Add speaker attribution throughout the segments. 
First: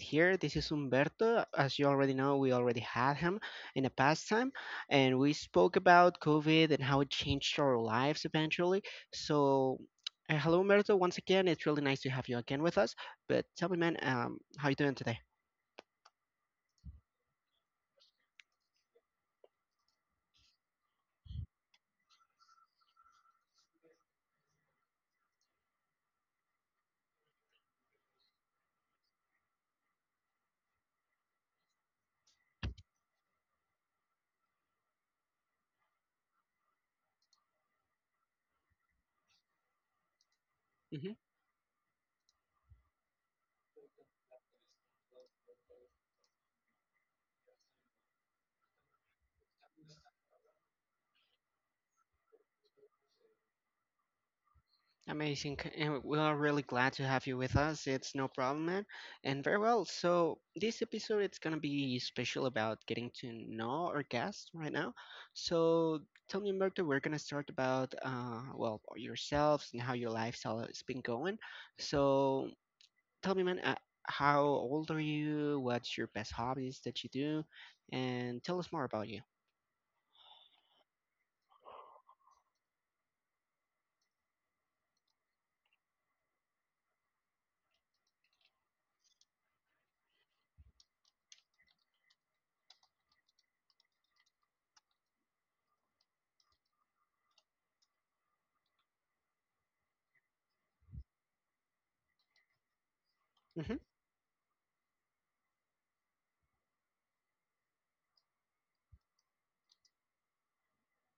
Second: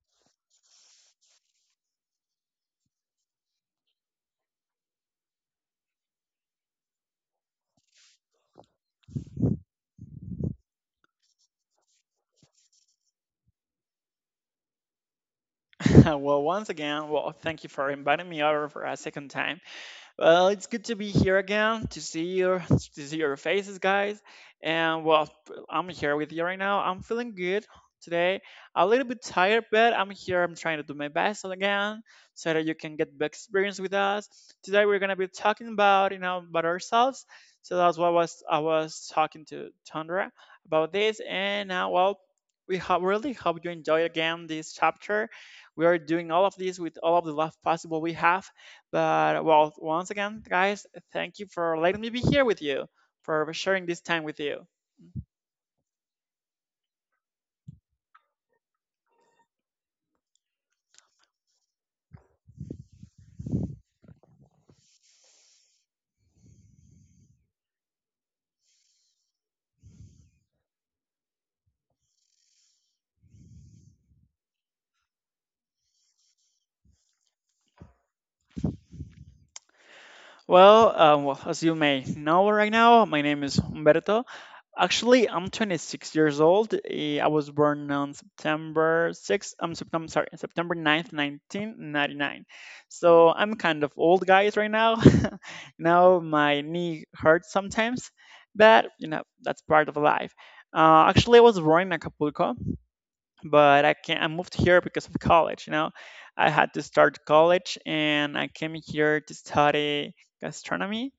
Speaker 1: here. This is Humberto. As you already know, we already had him in the past time, and we spoke about COVID and how it changed our lives eventually. So hello, Humberto. Once again, it's really nice to have you again with us. But tell me, man, how you doing today?
Speaker 2: Well, once again, well, thank you for inviting me over for a second time. Well, it's good to be here again to see your to see your faces, guys. And well, I'm here with you right now. I'm feeling good today. A little bit tired, but I'm here. I'm trying to do my best again so that you can get the experience with us. Today we're gonna be talking about about ourselves. So that's what was I was talking to Tundra about
Speaker 1: Mm-hmm.
Speaker 2: this. And now, well, really hope you enjoy again this chapter. We are doing all of this with all of the love possible we have, but well, once again, guys, thank you for letting me be here with you, for sharing this time with you.
Speaker 1: Amazing. And We are really glad to have you with us. It's no problem, man. And very well. So this episode it's gonna be special about getting to know our guest right now. So tell me, Merto, we're gonna start about well yourselves and how your lifestyle has been going. So tell me, man, how old are you? What's your best hobbies that you do? And tell us more about you.
Speaker 2: Well, as you may know right now, my name is Humberto. Actually, I'm 26 years old. I was born on September 6th, I'm September, sorry, September 9th, 1999. So I'm kind of old, guys, right now. Now my knee hurts sometimes, but you know, that's part of life. Actually, I was born in Acapulco,
Speaker 1: Mm-hmm.
Speaker 2: but I moved here because of college. You know, I had to start college, and I came here to study gastronomy.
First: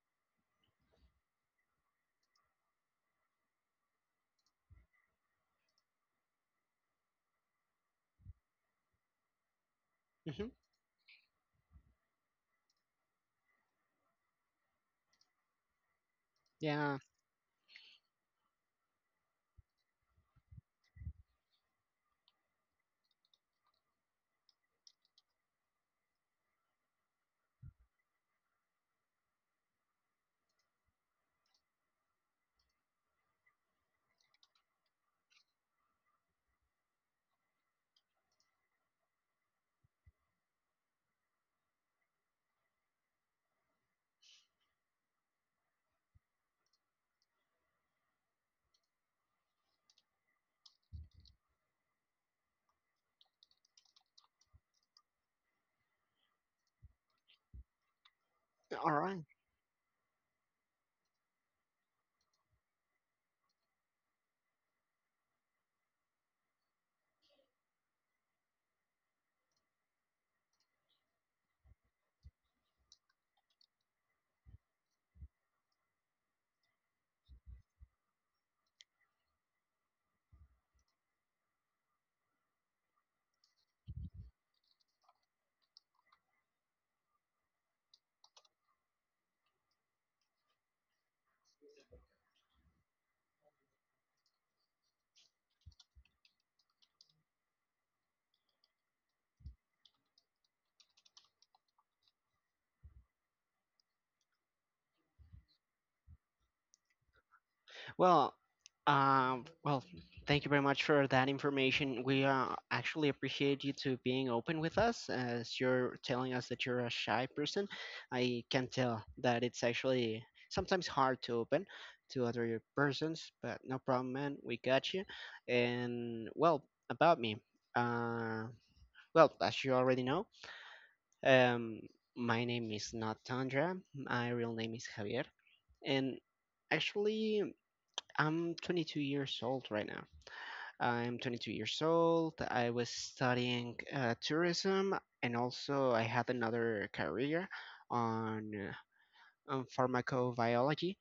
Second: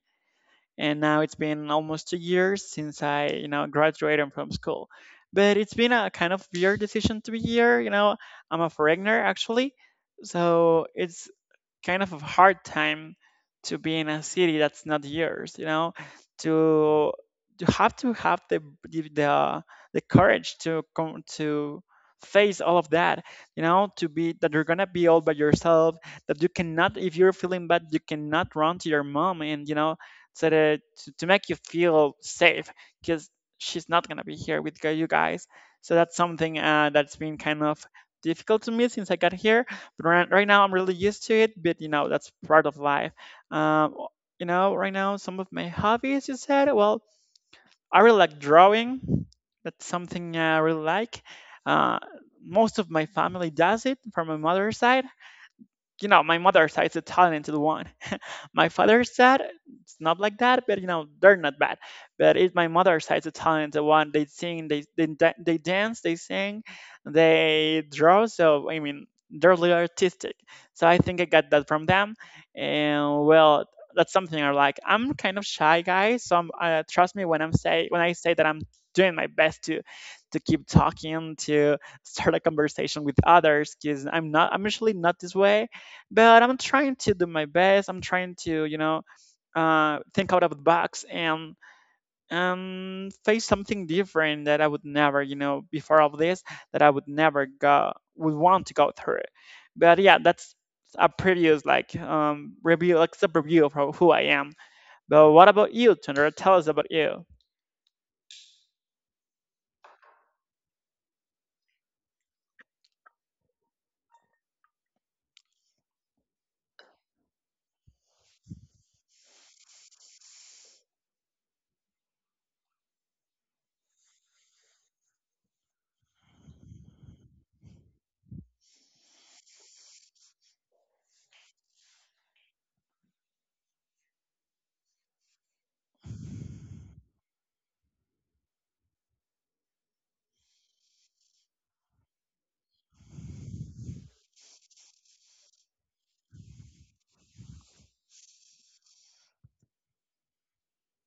Speaker 2: And now it's been almost 2 years since I, you know, graduated from school. But it's been a kind of weird decision to be here. You know, I'm a foreigner actually,
Speaker 1: Mm-hmm.
Speaker 2: so it's kind of a hard time to be in a city that's not yours, you know,
Speaker 1: Yeah.
Speaker 2: to you have to have the the, the courage to come to face all of that, you know, to be that you're gonna be all by yourself, that you cannot, if you're feeling bad you cannot run to your mom, and you know, so that to make you feel safe, because she's not gonna be here with you guys. So that's something that's been kind of difficult to me since I got here. Right now I'm really used to it, but you know, that's part of life. um you know, right now some of my hobbies you said, well, I really like drawing. That's something I really like. uh Most of my family does it, from my mother's side. You know, my mother's side is a talented one. My
Speaker 1: All
Speaker 2: father's
Speaker 1: right.
Speaker 2: side, it's not like that, but you know, they're not bad. But it's my mother's side, the talent, the one, they sing, they dance, they sing, they draw. So I mean, they're really artistic. So I think I got that from them. And well, that's something I like. I'm kind of shy guy, so I'm, trust me when I say that I'm doing my best to keep talking to start a conversation with others, because I'm usually not this way, but I'm trying to do my best. I'm trying to, you know, think out of the box and face something different that I would never, you know, before of this, that I would never go would want to go through. But yeah, that's a previous like review, like sub review of who I am. But what about you, Tundra? Tell us about you.
Speaker 1: Well, well, thank you very much for that information. We actually appreciate you to being open with us, as you're telling us that you're a shy person. I can tell that it's actually sometimes hard to open to other persons, but no problem, man. We got you. And well, about me. Uh, well, as you already know, um, my name is not Tandra. My real name is Javier, and actually. I'm 22 years old right now. I'm 22 years old. I was studying tourism, and also I had another career on, on pharmacobiology,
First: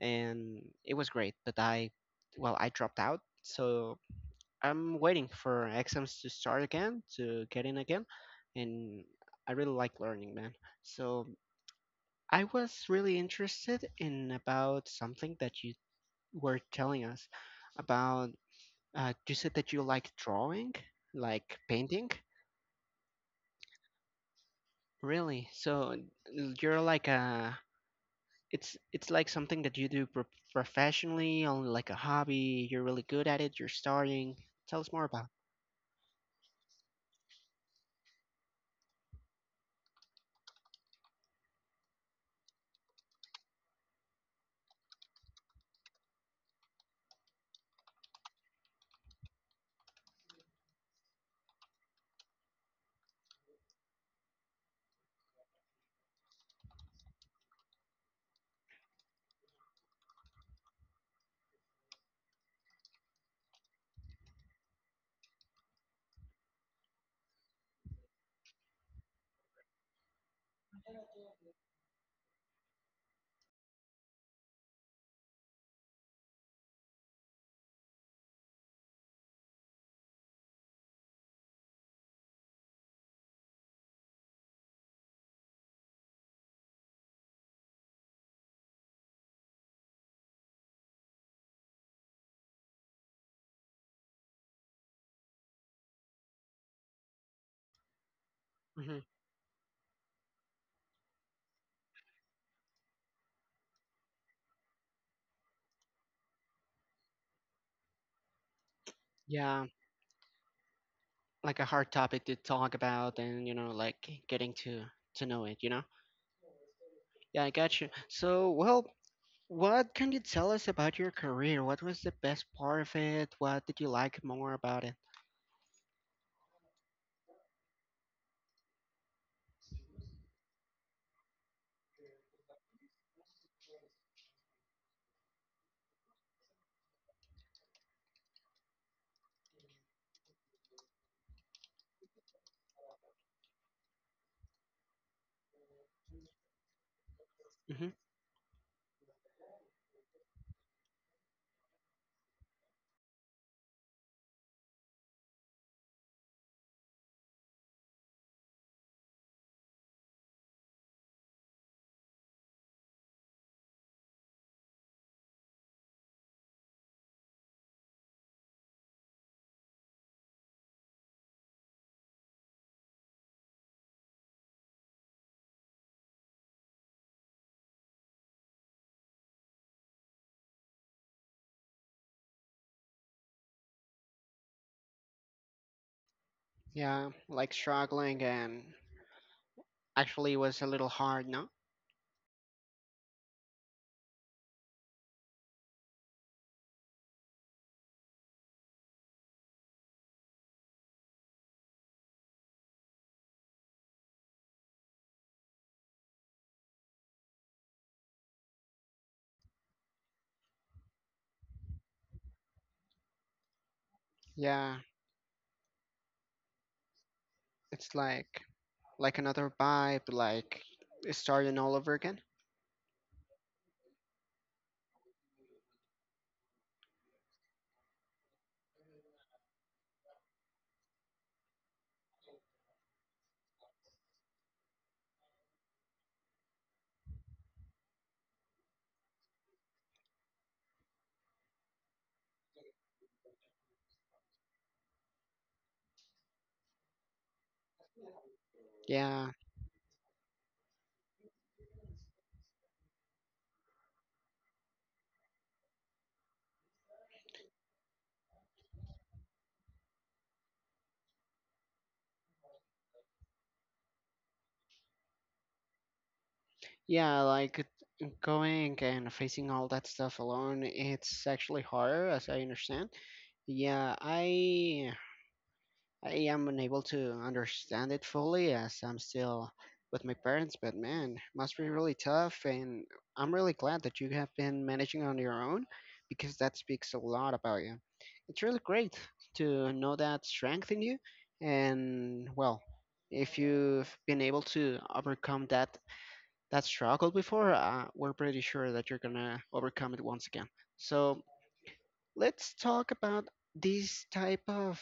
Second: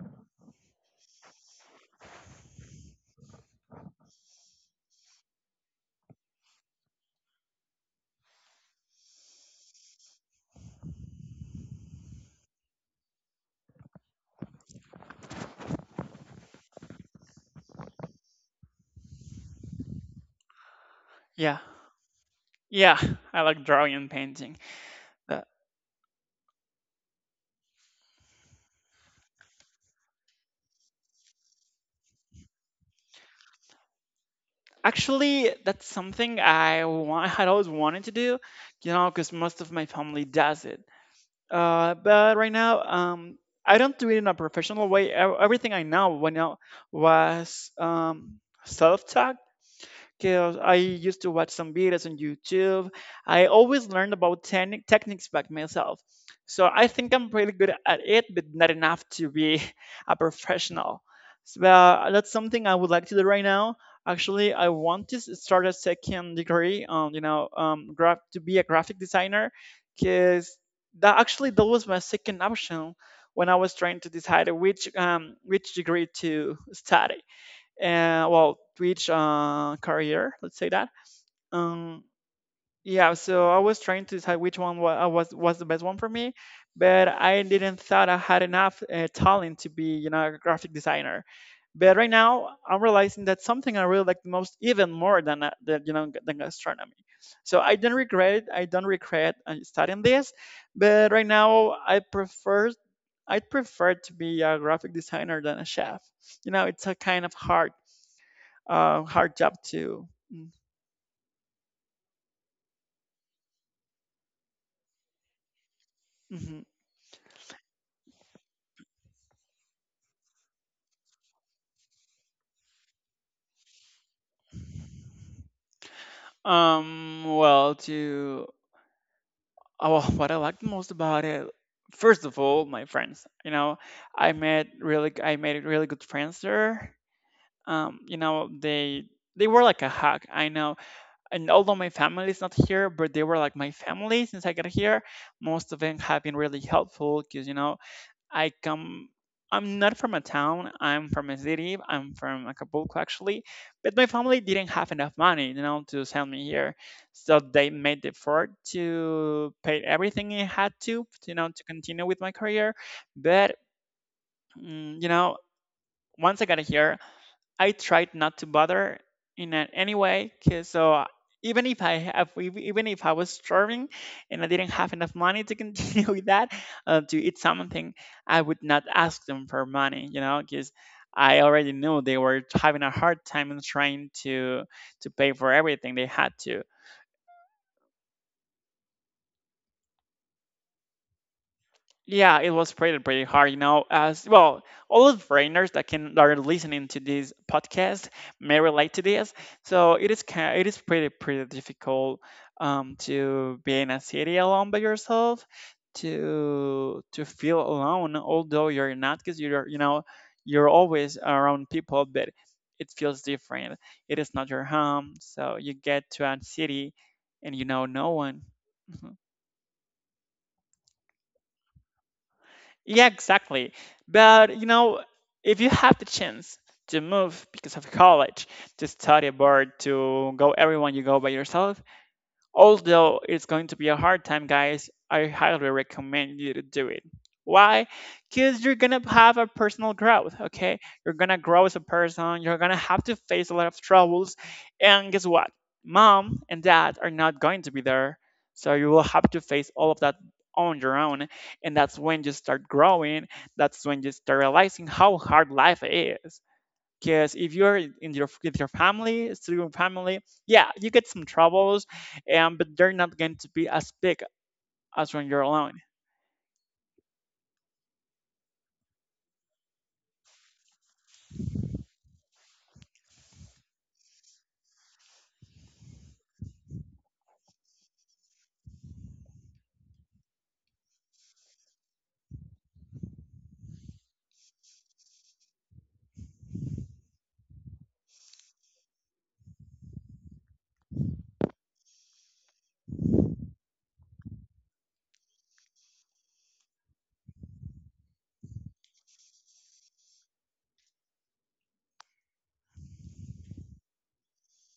Speaker 1: and it was great. But I dropped out, so I'm waiting for exams to start again to get in again, and I really like learning, man. So I was really interested in about something that you were telling us about you said that you like drawing, like
Speaker 2: Yeah,
Speaker 1: painting?
Speaker 2: yeah, I like drawing and painting. Uh,
Speaker 1: Really? So you're like a it's like something that you do professionally, only like a hobby. You're really good at it. You're starting. Tell us more about.
Speaker 2: actually, that's something I want, had always wanted to do, you know, because most of my family does it. But right now, I don't do it in a professional way. Everything I know, when I was self-taught, because I used to watch some videos on YouTube. I always learned about techniques back myself. So I think I'm pretty good at it, but not enough to be a professional. So that's something I would like to do right now. Actually, I want to start a second degree on, you know, graph to be a graphic designer, because that actually that was my second option when I was trying to decide which degree to study, and well twitch career, let's say. That um yeah so I was trying to decide which one was, was the best one for me, but I didn't thought I had enough talent to be, you know, a graphic designer. But right now I'm realizing that something I really like the most, even more than the, you know than astronomy. So I don't regret it. I don't
Speaker 1: Hmm.
Speaker 2: regret studying this. But right now I prefer, I would prefer to be a graphic designer than a chef. You know, it's a kind of hard hard job
Speaker 1: Yeah,
Speaker 2: too.
Speaker 1: like a hard topic to talk about, and you know, like getting to know it. You know?
Speaker 2: Mm-hmm.
Speaker 1: Yeah, I got you. So, well, what can you tell us about your career? What was the best part of it? What did you like more about it?
Speaker 2: Um, well, to oh, well, what I liked most about it, first of all, my friends. You know, I made really good friends there. You know, they were like a hug, I know, and although my family is not here, but they were like my family since I got here. Most of them have been really helpful, because, you know,
Speaker 1: Hmm.
Speaker 2: I come. I'm not from a town. I'm from a city. I'm from Acapulco, actually. But my family didn't have enough money, you know, to send me here. So they made the effort to pay everything I had to, you know, to continue with my career. But, you know, once I got here, I tried not to bother in any way, 'cause even if I have, even if I was starving and I didn't have enough money to continue with that to eat something, I would not ask them for money, you know, because I already knew they were having a hard time and trying to pay for everything they had to.
Speaker 1: Yeah, like struggling and actually was a little hard, no?
Speaker 2: Yeah, it was pretty hard, you know. As well, all of the foreigners that are listening to this podcast may relate to this. So it is kind it is pretty difficult to be in a city alone by yourself, to feel alone, although you're not, because you know you're always around people, but it feels different. It is not your
Speaker 1: Yeah,
Speaker 2: home, so you get to a city and you know
Speaker 1: it's
Speaker 2: no
Speaker 1: like
Speaker 2: one. Mm-hmm.
Speaker 1: another vibe, like starting all over again.
Speaker 2: Yeah, exactly. But you know, if you have the chance to move because of college, to study abroad, to go, everyone you go by yourself. Although it's going to be a hard time, guys, I highly recommend you to do it. Why? Because you're gonna have a personal growth, okay? You're gonna grow as a person, you're gonna have to face a lot of troubles, and guess what? Mom and dad are not going to be there, so you will
Speaker 1: Yeah,
Speaker 2: have to face all of that on your own, and that's when you start growing, that's when you start realizing how hard life is, because if you're in your with your family, single family, yeah, you get some troubles, and but they're not going to be as big as when you're alone.
Speaker 1: yeah, like going and facing all that stuff alone, it's actually harder, as I understand. Yeah, I am unable to understand it fully as I'm still with my parents, but man, must be really tough. And I'm really glad that you have been managing on your own because that speaks a lot about you. It's really great to know that strength in you. And well, if you've been able to overcome that struggle before, we're pretty sure that you're gonna overcome it once again. So let's talk about this type of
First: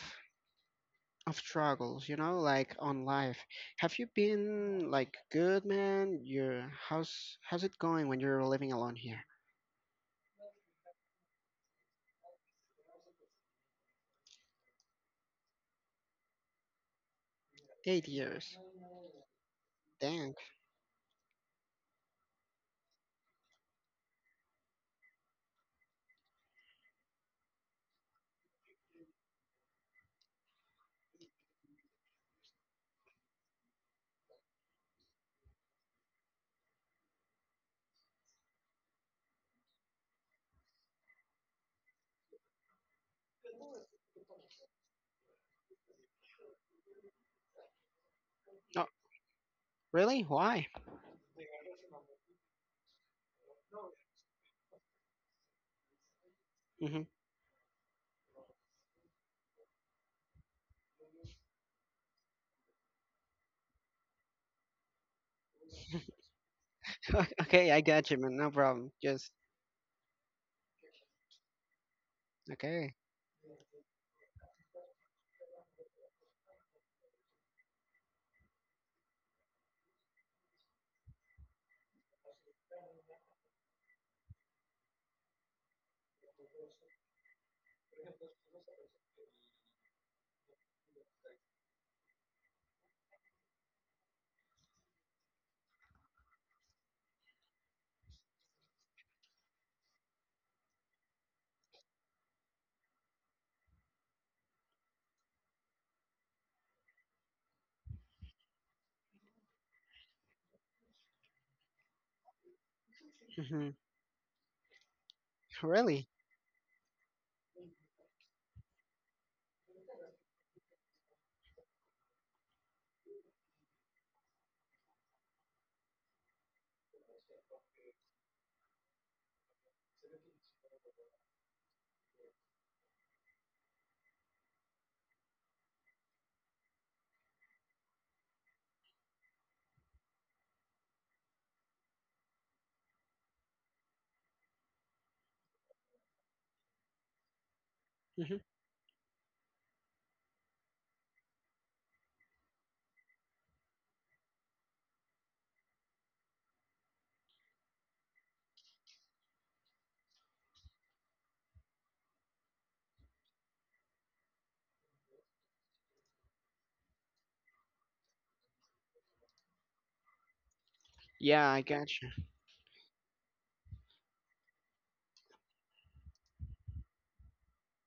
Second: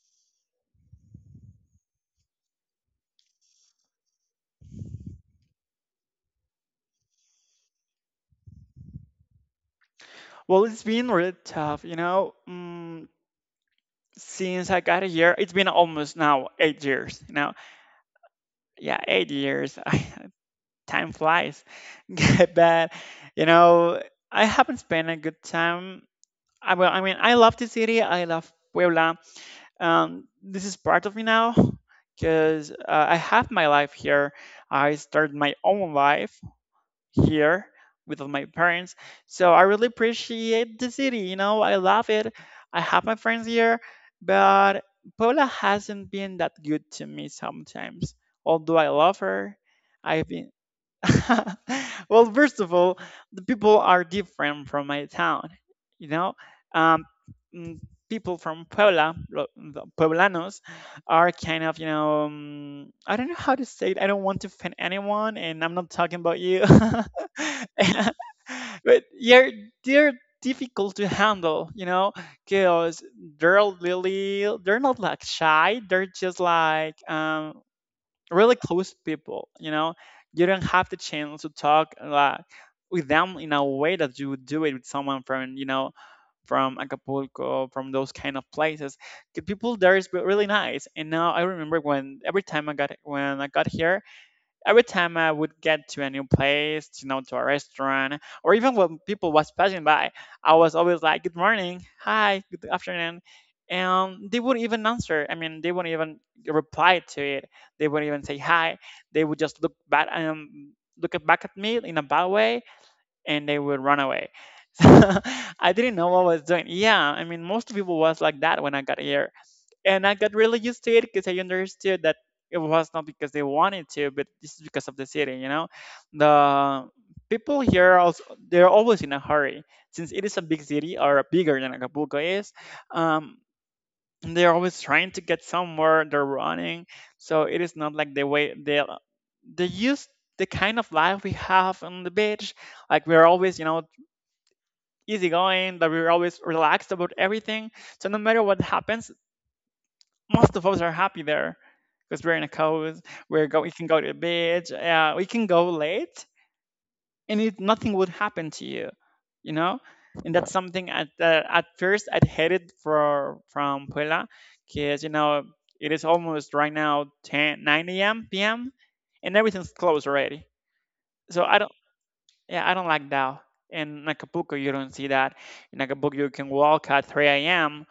Speaker 1: struggles, you know, like on life. Have you been like good, man? Your how's it going when you're living alone here?
Speaker 2: Well, it's been really tough, you know. Since I got here, it's been almost now 8 years. You know,
Speaker 1: 8 years.
Speaker 2: yeah, 8 years.
Speaker 1: Dang.
Speaker 2: Time flies, but you know, I haven't spent a good time. Well, I mean, I love the city. I love Puebla. This is part of me now, because I have my life here. I started my own life here with my parents. So I really appreciate the city. You know, I love it. I have my friends here, but Paula hasn't been that good to me sometimes. Although
Speaker 1: Oh,
Speaker 2: I love her,
Speaker 1: really?
Speaker 2: I've been
Speaker 1: Why?
Speaker 2: well, first of all, the people are different from my town. You know,
Speaker 1: Hmm.
Speaker 2: um, mm, people from Puebla, the Pueblanos, are kind of, you know, I don't know how to say it. I don't want to offend anyone, and I'm not talking about you.
Speaker 1: okay, I got you, man. No problem.
Speaker 2: But
Speaker 1: Just
Speaker 2: you're they're difficult to handle. You know,
Speaker 1: okay.
Speaker 2: because they're not like shy. They're just like really close people, you know. You don't have the chance to talk with them in a way that you would do it with someone from, you know, from Acapulco, from those kind of places. The people there is really nice. And now I remember when every time I got when I got here, every time I would get to a new place, you know, to a restaurant, or even when people was passing by, I was always like, "Good morning, hi, good afternoon," and they wouldn't even answer. I mean, they wouldn't even reply to it. They wouldn't even say hi. They would just look back back at me in a bad way, and they
Speaker 1: Hmm.
Speaker 2: would run away. So I didn't know
Speaker 1: Really?
Speaker 2: what I was doing. Yeah, I mean, most people was like that when I got here and I got really used to it because I understood that it was not because they wanted to, but this is because of the city. You know, the people here also, they're always in a hurry since it is a big city or bigger than Acapulco is. Um, they're always trying to get somewhere. They're running, so it is not like the way they use the kind of life we have on the beach. Like we're always, you know, easygoing, that we're always relaxed about everything. So no matter
Speaker 1: Hmm.
Speaker 2: what happens, most of us are happy there because we're in a coast. We're go. We can go to the beach. We can go late, and it, nothing would happen to you. You know, and that's something at first I hated for from Puebla, because you know it is almost right now ten nine 9 a.m. p.m. and everything's closed already. So
Speaker 1: Yeah,
Speaker 2: I
Speaker 1: I
Speaker 2: don't.
Speaker 1: got you.
Speaker 2: Yeah, I don't like that. In Acapulco, you don't see that. In Acapulco, you can walk at 3 a.m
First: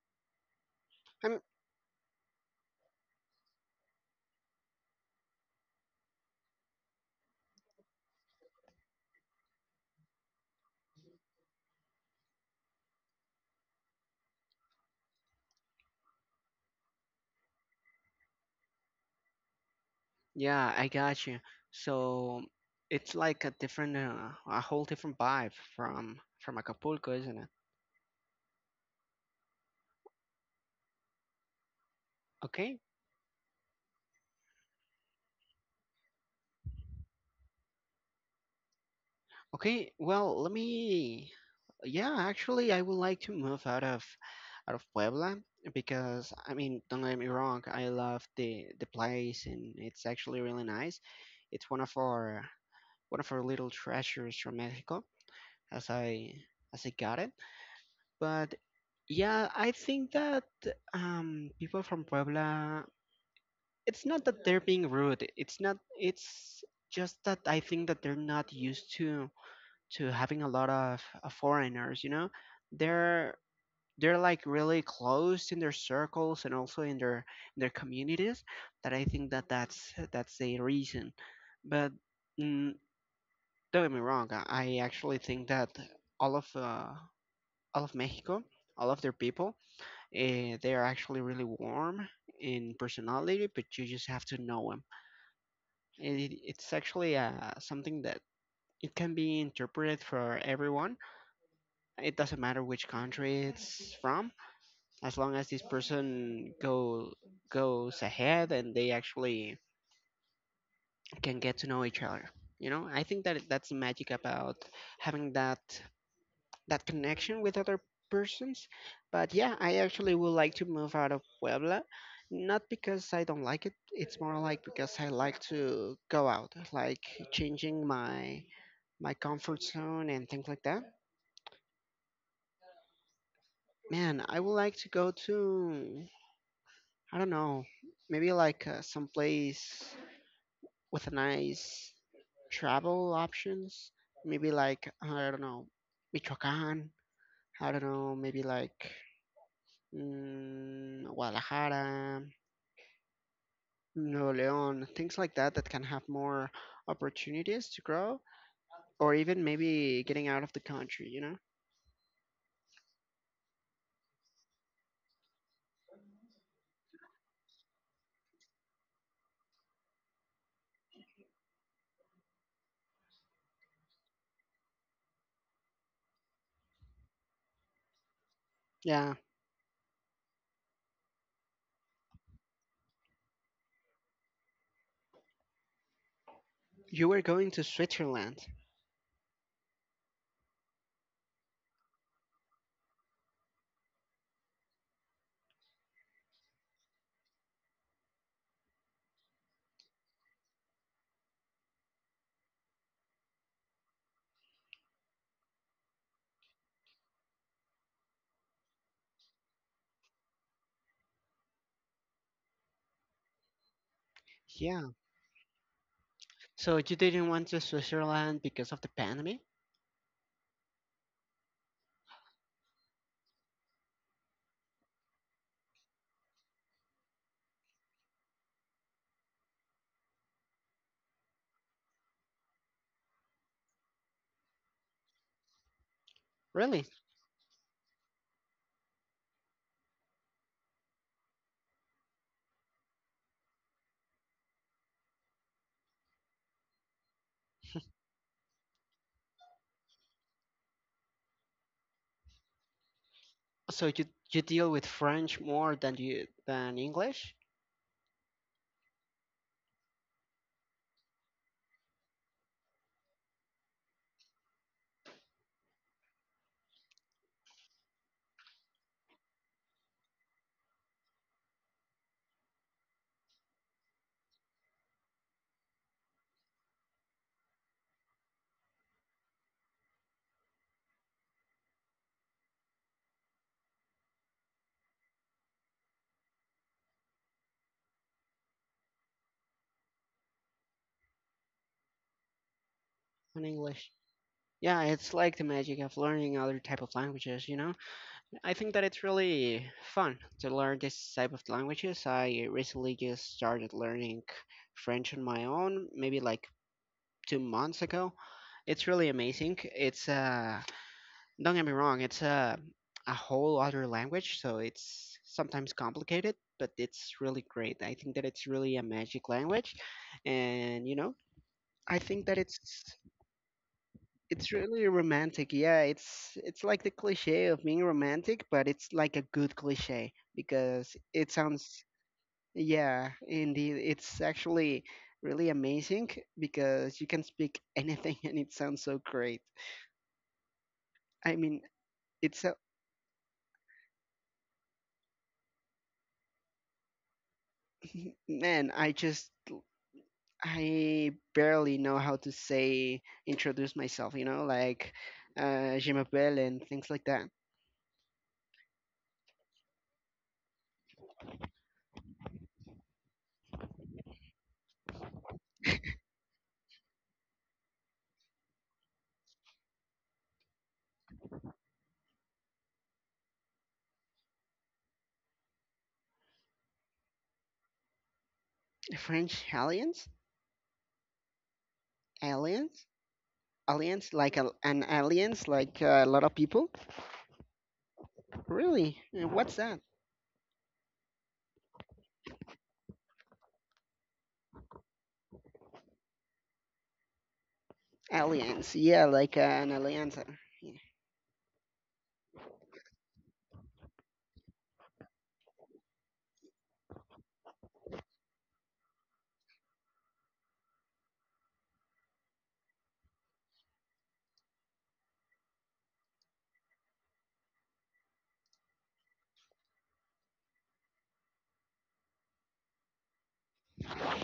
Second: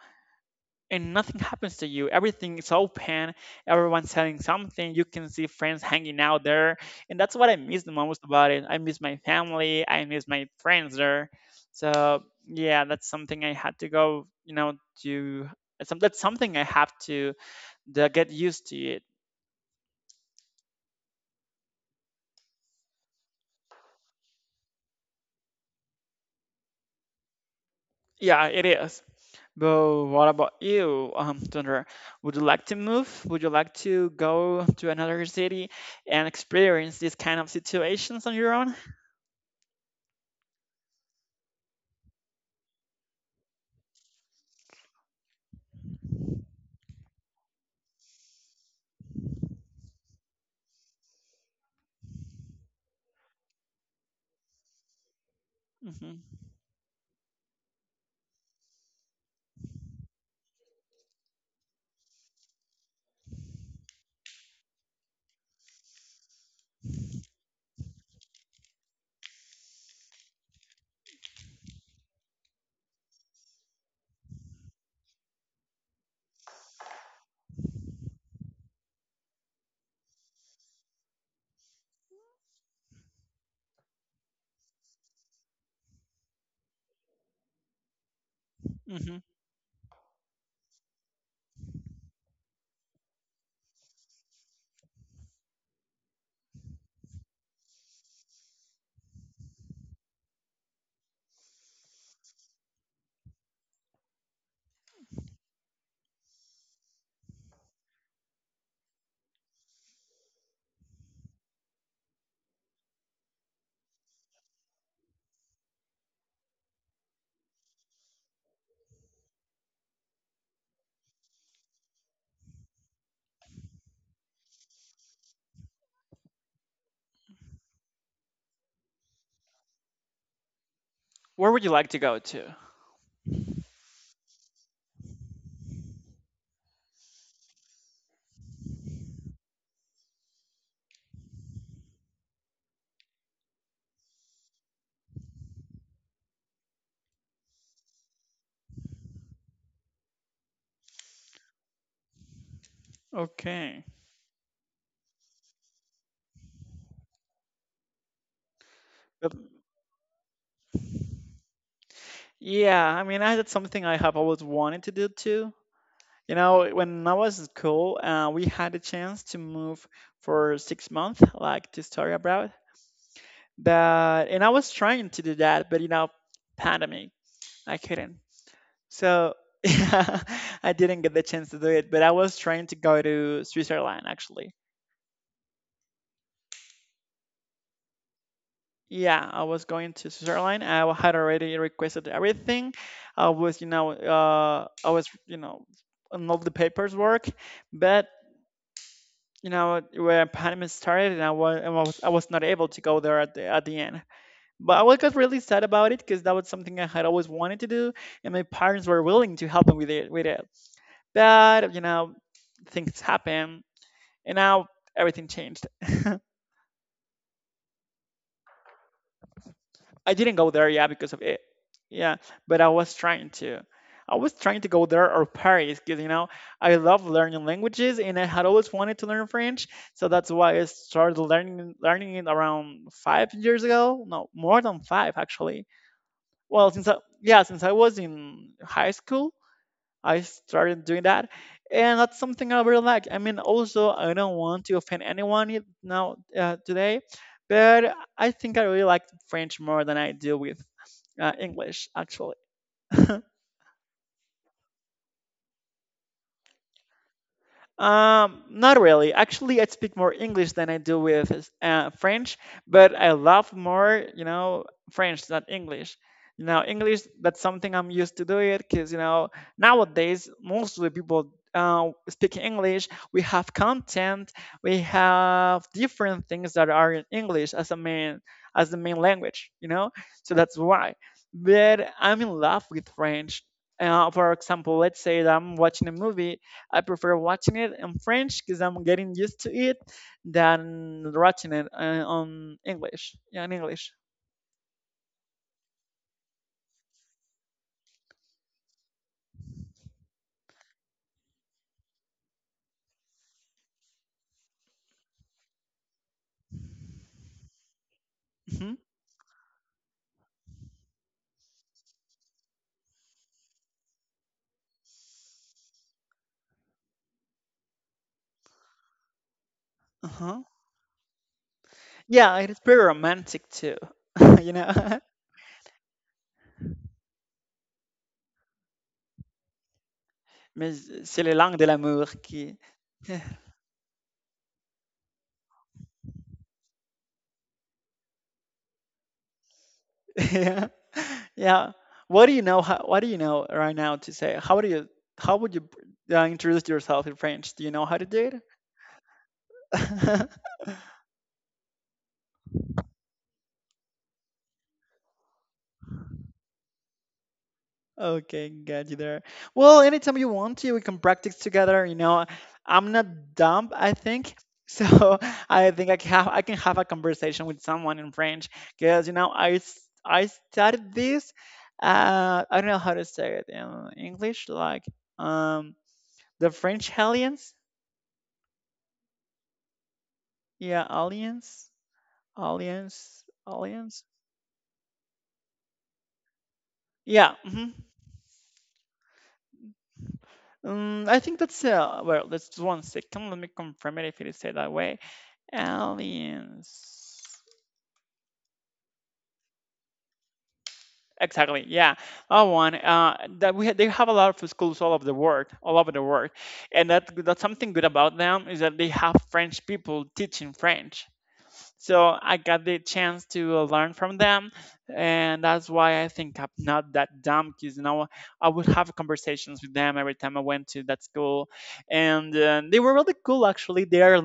Speaker 2: and nothing
Speaker 1: I'm.
Speaker 2: happens to you. Everything is open. Everyone's selling something. You can see friends hanging out there, and that's what I miss the most about it. I miss my family. I miss my friends there. So yeah, that's something I had to go. You know, to that's some- that's something I have to get used to it.
Speaker 1: Yeah, I got you. So it's like a different, a whole different vibe from Acapulco, isn't it?
Speaker 2: Yeah, it is. But what about you, Thunder? Would you like to
Speaker 1: Okay.
Speaker 2: move? Would you like to go to another city and experience these kind of situations on your own?
Speaker 1: Okay, well, let me. Yeah, actually, I would like to move out of Puebla because I mean, don't get me wrong, I love the place and it's actually really nice. It's one of our little treasures from Mexico, as
Speaker 2: Hmm
Speaker 1: I got it. But yeah, I think that people from Puebla, it's not that they're being rude. It's not. It's just that I think that they're not used to having a lot of foreigners, you know, they're they're like really closed in their circles and also in their communities that I think that that's a reason. But mm, don't get me wrong, I actually think that all of uh, all of Mexico, all of their people, they are actually really warm in personality, but you just have to know them. It's actually something that it can be interpreted for everyone. It doesn't matter which country it's from, as long as this person go goes ahead and they actually can get to know each other. You know, I think that that's the magic about having that connection with other persons. But yeah, I actually would like to move out of Puebla, not because I don't like it. It's more like because I like to go out, like changing my comfort zone and things like that.
Speaker 2: Where would you like to go to?
Speaker 1: Man, I would like to go to I don't know. Maybe like someplace with a nice travel options. Maybe like I don't know, Michoacán. I don't know. Maybe like mm, Guadalajara,
Speaker 2: Okay.
Speaker 1: Nuevo León, things like that that can have more opportunities to grow, or
Speaker 2: But-
Speaker 1: even maybe getting out of the country. You know?
Speaker 2: Yeah, I mean, I that's something I have always wanted to do too. You know, when I was in school, we had a chance to move for 6 months, like to study abroad. But and I was trying to do that, but you know, pandemic, I couldn't.
Speaker 1: Yeah.
Speaker 2: So yeah, I didn't get the chance to do it. But I was trying to go to Switzerland actually.
Speaker 1: You were going to Switzerland.
Speaker 2: Yeah, I was going to Switzerland. I had already requested everything. I was, you know, I was, you know, on all the papers work, but you know, when pandemic started, and I was, I was not able to go there at the end. But I was got really sad about it because that was something I had always wanted to do, and my parents were willing to help me with it, with it. But you know, things happen, and now
Speaker 1: Yeah.
Speaker 2: everything changed.
Speaker 1: So you didn't want to Switzerland because of the pandemic?
Speaker 2: I didn't go there, yeah, because of it. Yeah, but I was trying to. I was trying to go there or Paris because, you know, I love learning languages and I had always wanted to learn French. So that's why I started learning it around five years ago. No, more than five, actually. Well,
Speaker 1: Really?
Speaker 2: since I, yeah, since I was in high school, I started doing that. And that's something I really like. I mean, also, I don't want to offend anyone it- now today, but I think I really like French more than I deal with English, actually.
Speaker 1: So you deal with French more than you than English?
Speaker 2: Not really. Actually, I speak more English than I do with French, but I love more, you know, French than English. You know, English, that's something I'm used to do it because, you know, nowadays, most of the people speaking English, we have content, we have different things that are in English as a main, as the main language, you know? So that's why. But I'm in love with French. For example, let's say that I'm watching a movie I prefer watching it in French because I'm getting used to it than watching it on English.
Speaker 1: Than
Speaker 2: Yeah, in
Speaker 1: English.
Speaker 2: English.
Speaker 1: Yeah, it's like the magic of learning other type of languages, you know? I think that it's really fun to learn this type of languages. I recently just started learning French on my own, maybe like 2 months ago.
Speaker 2: Hmm
Speaker 1: It's really amazing. It's don't get me wrong, it's a whole other language, so it's sometimes complicated, but it's really great. I think that it's really a magic language,
Speaker 2: Uh-huh.
Speaker 1: and you know I think that
Speaker 2: Yeah, it is pretty romantic too,
Speaker 1: it's
Speaker 2: you
Speaker 1: really
Speaker 2: know.
Speaker 1: romantic. Yeah, it's like the cliche of being romantic, but it's like a good cliche
Speaker 2: Mais
Speaker 1: because
Speaker 2: c'est
Speaker 1: it
Speaker 2: les langues de
Speaker 1: sounds
Speaker 2: l'amour qui.
Speaker 1: yeah, indeed, it's actually really amazing because you can speak anything and it sounds so great.
Speaker 2: yeah,
Speaker 1: I mean,
Speaker 2: yeah. What do
Speaker 1: it's
Speaker 2: you
Speaker 1: a
Speaker 2: know? How, what do you know right now to say? How do you? How would you introduce yourself in French? Do you know how to do it?
Speaker 1: man, I barely know how to say introduce myself, you know, like je m'appelle and things like that.
Speaker 2: Okay, got you there. Well, anytime you want to, we can practice together. You know, I'm not dumb, I think. So I think I can have a conversation with someone in French because you know I studied this. I don't know how to say it in English. Like um, the French aliens.
Speaker 1: French aliens?
Speaker 2: Yeah,
Speaker 1: Aliens?
Speaker 2: aliens.
Speaker 1: Aliens, like an aliens, like a lot of people.
Speaker 2: Yeah. hmm
Speaker 1: Really? Yeah, what's that?
Speaker 2: I think that's well. That's one second. Let me confirm it if it is said that way. Aliens.
Speaker 1: Aliens. Yeah, like an alliance yeah,
Speaker 2: Exactly. Yeah, that one. That they have a lot of schools all over the world, all over the world, and that's something good about them is that they have French people teaching French. So I got the chance to learn from them, and that's why I think I'm not that dumb. Because you know, I would have conversations with them every time I went to that school, and they were really cool. Actually, they are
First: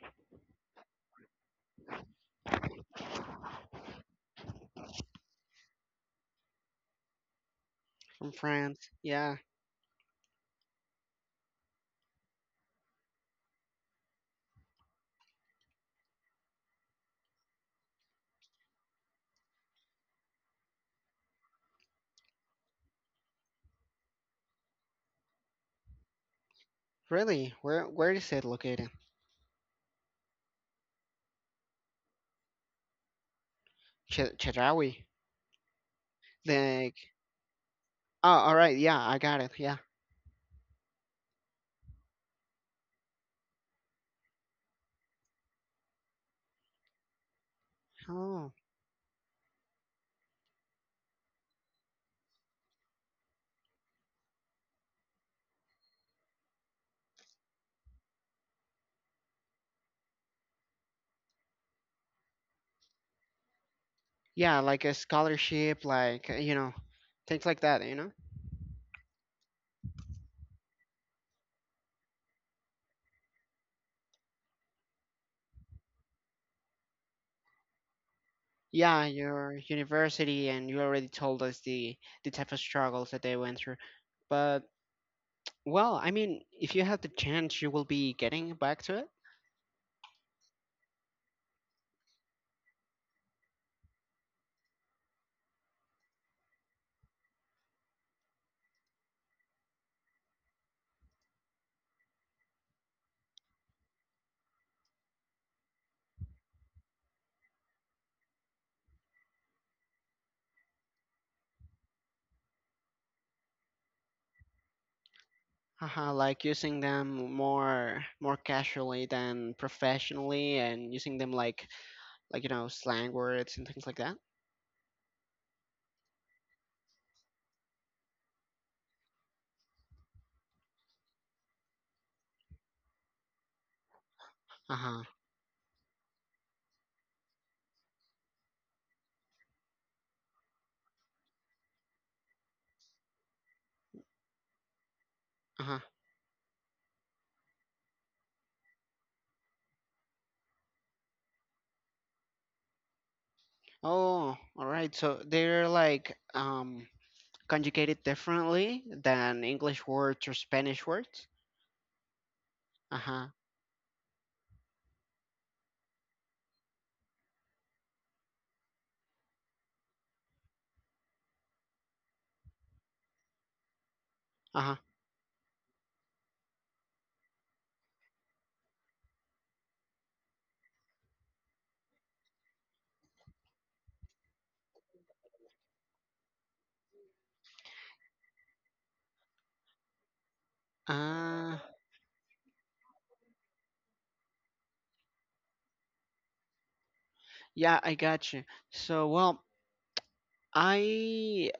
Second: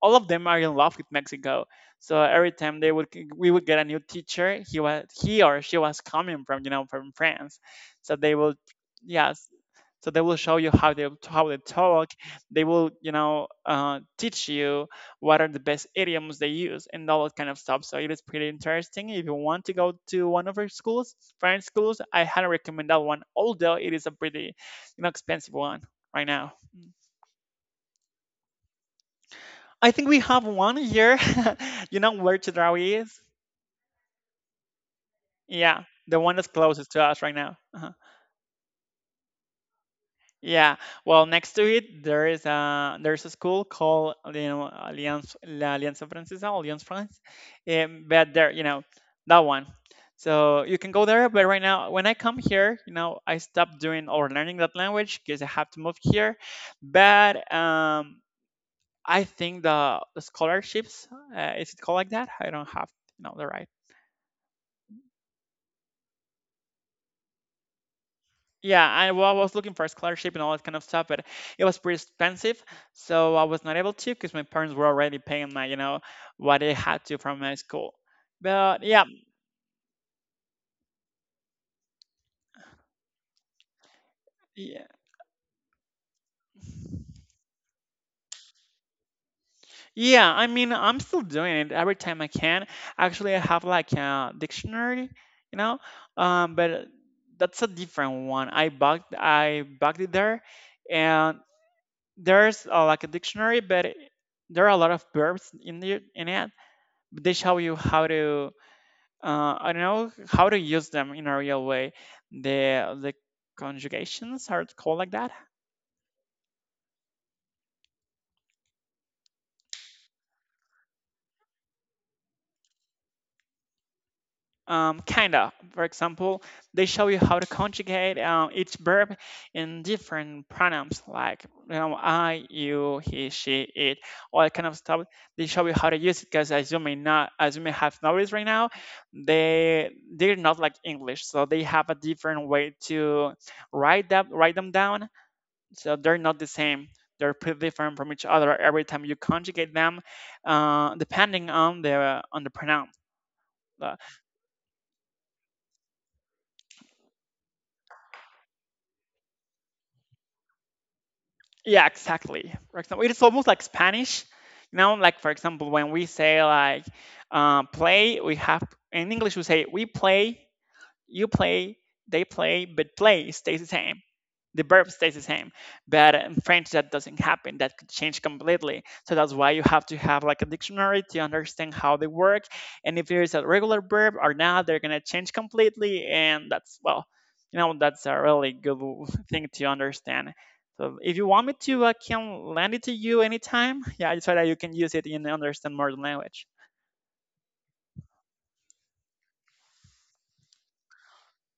Speaker 2: all of them are in love with Mexico. So every time they would we would get a new teacher, he was he or she was coming from you know from France. So
Speaker 1: from
Speaker 2: they will,
Speaker 1: France. Yeah.
Speaker 2: yes, so they will show you how they talk, they will you know teach you what are the best idioms they use and all that kind of stuff. So it is pretty interesting. If you want to go to one of our schools french schools I highly recommend that one, although it is a pretty you know expensive one right now.
Speaker 1: Really? Where is it located?
Speaker 2: I think we have one here, you know where chedraui is.
Speaker 1: Ch- Chedraui.
Speaker 2: Yeah, the one that's closest
Speaker 1: Like
Speaker 2: to us right now. Uh-huh.
Speaker 1: oh, all right. Yeah, I got it. Yeah.
Speaker 2: Yeah, well, next to it there is a there's a school called you know Alliance La Alianza Francesa, Alliance France, but there
Speaker 1: Oh,
Speaker 2: you know that one. So you can go there, but right now when I come here, you know I stopped doing or learning that language because I have to move here. But I think the scholarships is it called like that? I don't have you know the right
Speaker 1: yeah. Like a scholarship, like you know, things like that. You know.
Speaker 2: Yeah, well, I was looking for a scholarship and all that kind of stuff, but it was pretty expensive, so I was not able to because my parents were already paying my, you know, what they had to from my school. But yeah,
Speaker 1: Yeah, your university, and you already told us the type of struggles that they went through. But
Speaker 2: yeah,
Speaker 1: well, I mean, if you had the chance, you will be getting back to it.
Speaker 2: yeah. I mean, I'm still doing it every time I can. Actually, I have like a dictionary, you know, but that's a different one. I bugged it there, and there's like a dictionary, but there are a lot of verbs in the in it. But they show you how to I don't know how to use them in a real way. The conjugations are called like that.
Speaker 1: Haha, like using them more casually than professionally and using them like you know slang words and things like that.
Speaker 2: Kinda. For example, they show you how to conjugate each verb in different pronouns, like you know I, you, he, she, it, all that kind of stuff.
Speaker 1: Uh-huh.
Speaker 2: They show you how to use it because as you may not, as you may have noticed right now, they're not like English, so they have a different way to write that write them down.
Speaker 1: Uh-huh.
Speaker 2: So they're not the same. They're pretty different from each other every time you conjugate them, depending on the pronoun. Uh,
Speaker 1: Oh, all right. So they're like conjugated differently than English words or Spanish words.
Speaker 2: yeah, exactly. For example, it is
Speaker 1: Uh-huh.
Speaker 2: almost like Spanish. You know, like for example, when we say like play, we have in English we say we play, you play, they play, but play stays the same. The
Speaker 1: Uh-huh.
Speaker 2: verb stays the same. But in French, that doesn't happen. That could change completely. So that's why you have to have like a dictionary to understand how they work. And if there is a regular verb or not, they're gonna change completely. And that's well, you know, that's a really good thing to understand. So if you want
Speaker 1: Uh,
Speaker 2: me to, I can lend it to you anytime. Yeah, so that you can use it in understand modern language.
Speaker 1: yeah, I got you. So, well, I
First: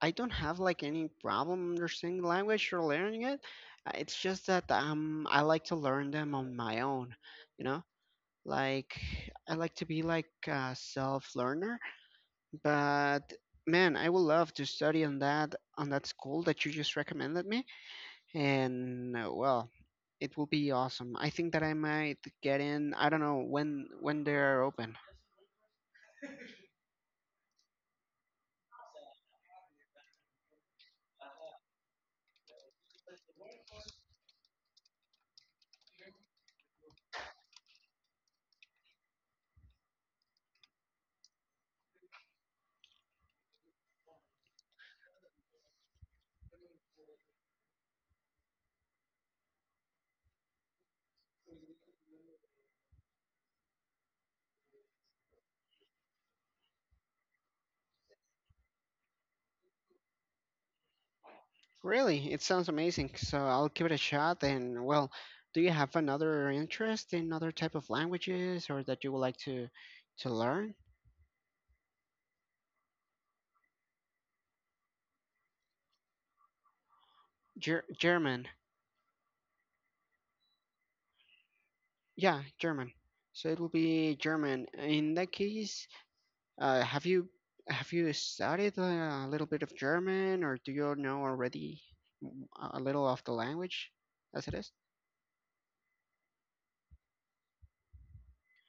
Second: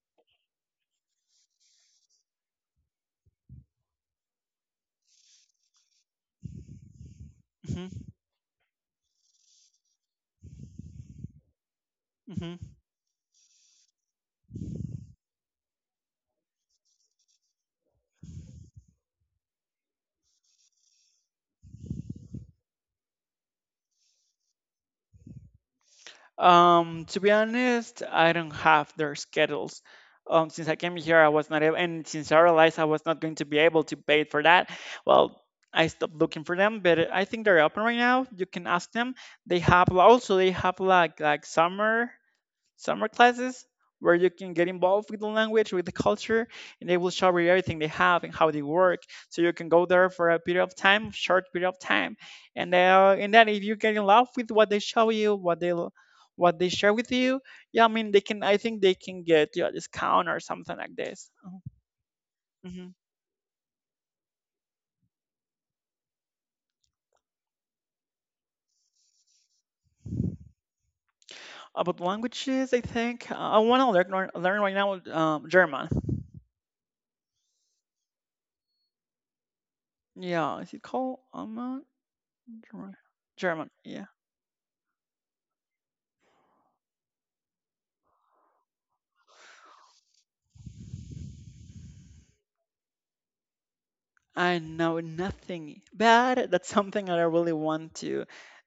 Speaker 1: I don't have like any problem understanding language or learning it. It's just that I like to learn them on my own, you know?
Speaker 2: Hmm
Speaker 1: Like I like to be like a self-learner,
Speaker 2: hmm
Speaker 1: but man, I would love to study on that school that you just recommended me, and well, it will be awesome. I think that I might get in. I don't know when they're open.
Speaker 2: To be honest, I don't have their schedules. Since I came here, I was not able, and since I realized I was not going to be able to pay for that, well, I stopped looking for them. But I think they're open right now. You can ask them. They have also they have like summer classes where you can get involved with the language, with the culture, and they will show you everything they have and how they work. So you can go there for a period of time, short period of time, and then if you get in love with what they show you, what they share with you, yeah, I mean they can. I think they can get you a discount or something like this.
Speaker 1: Really, it sounds
Speaker 2: Mm-hmm.
Speaker 1: amazing. So I'll give it a shot. And well, do you have another interest in other type of languages or that you would like to learn?
Speaker 2: About languages, I think I want to learn right now German.
Speaker 1: Ger- German.
Speaker 2: Yeah, is it called
Speaker 1: Yeah, German.
Speaker 2: German?
Speaker 1: So it will
Speaker 2: German. Yeah.
Speaker 1: be German. In that case, have you studied a little bit of German, or do you know already mm, a little of the language as it
Speaker 2: I
Speaker 1: is?
Speaker 2: know nothing, but that's something that I really want to you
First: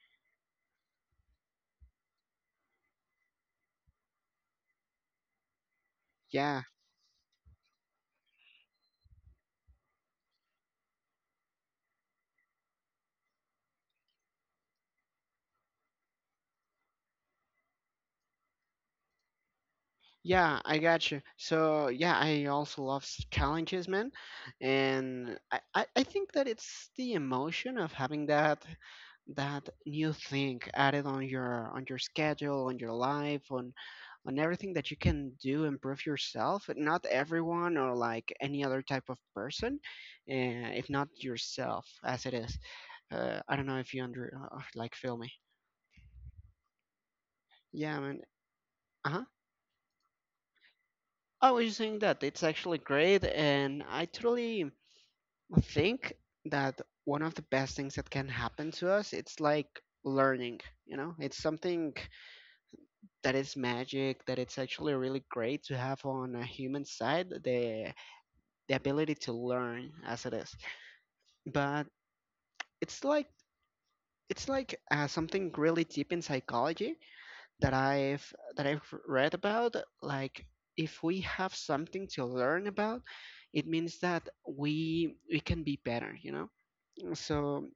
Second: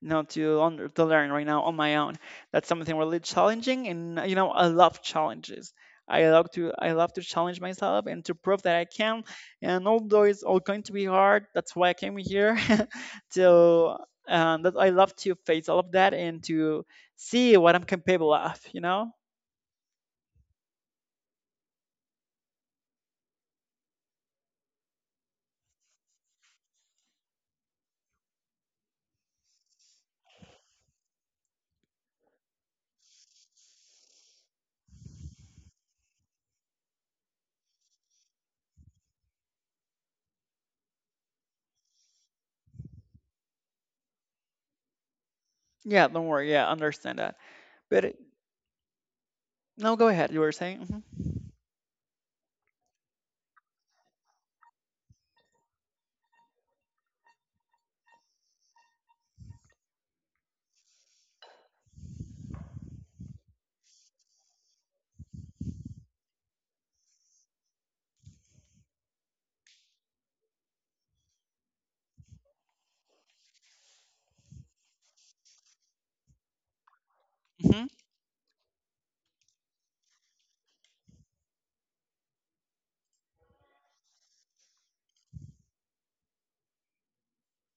Speaker 2: know to under, to learn right now on my own. That's something really challenging, and you know I love challenges. I love
Speaker 1: Yeah,
Speaker 2: to I love to challenge myself and to prove that I can. And although it's all going to be hard, that's why I came here. to That I love to face all of that and to see what I'm capable of. You know?
Speaker 1: yeah, I got you. So yeah, I also love s- challenges, man, and I think that it's the emotion of having that new thing added on your schedule, on your life, on everything that you can do, improve yourself. Not everyone or like any other type of person, uh, if not yourself, as it is. I don't know if you under like feel me.
Speaker 2: Yeah, don't worry. Yeah, understand that.
Speaker 1: Yeah,
Speaker 2: But
Speaker 1: man. Uh huh.
Speaker 2: no, go ahead. You were saying.
Speaker 1: I was just saying that it's actually great, and I totally. I think that one of the best things that can happen to us, it's like learning, you know? It's something that is magic, that it's actually really great to have on a human side, the ability to learn as it is. But it's like something really deep in psychology that
Speaker 2: Mhm.
Speaker 1: I've that I've read about. Like if we have something to learn about, it means that we can be better, you know? So,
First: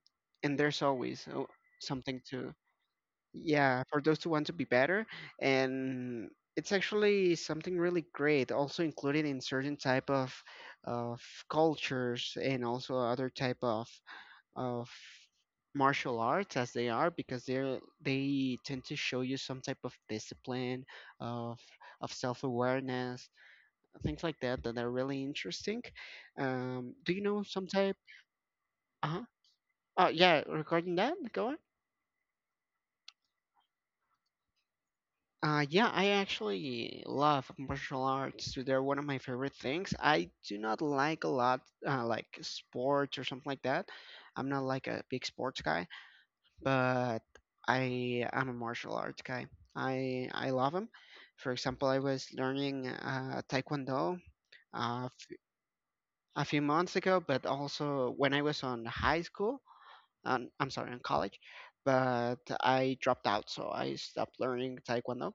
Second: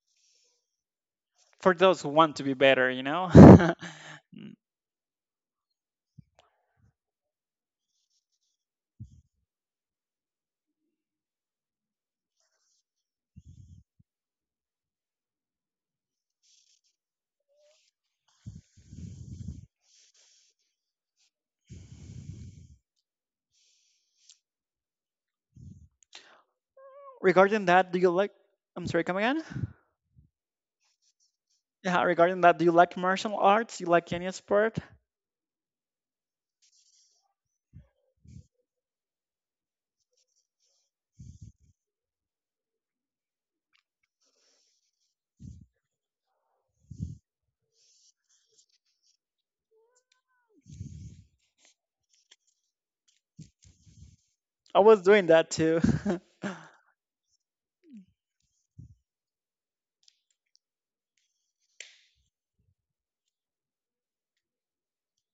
Speaker 1: and there's always
Speaker 2: for those who
Speaker 1: something
Speaker 2: want to
Speaker 1: to,
Speaker 2: be better, you know.
Speaker 1: yeah, for those who want to be better. And it's actually something really great, also included in certain type of of cultures and also other type of of martial arts as they are because they tend to show you some type of discipline of self-awareness, things like that that are really interesting. Do you know
Speaker 2: Regarding
Speaker 1: some
Speaker 2: that,
Speaker 1: type?
Speaker 2: do you like? I'm sorry, come
Speaker 1: Uh-huh.
Speaker 2: again?
Speaker 1: Oh yeah, regarding that, go on.
Speaker 2: Yeah, regarding that, do you like martial arts? You like any sport?
Speaker 1: Yeah, I actually love martial arts. They're one of my favorite things. I do not like a lot, like sports or something like that. I'm not like a big sports guy, but I am a martial arts guy. I love them. For example, I was learning Taekwondo
Speaker 2: I was
Speaker 1: uh,
Speaker 2: doing
Speaker 1: f-
Speaker 2: that too.
Speaker 1: a few months ago, but also when I was on high school, I'm sorry, on college, but I dropped out, so I stopped learning Taekwondo.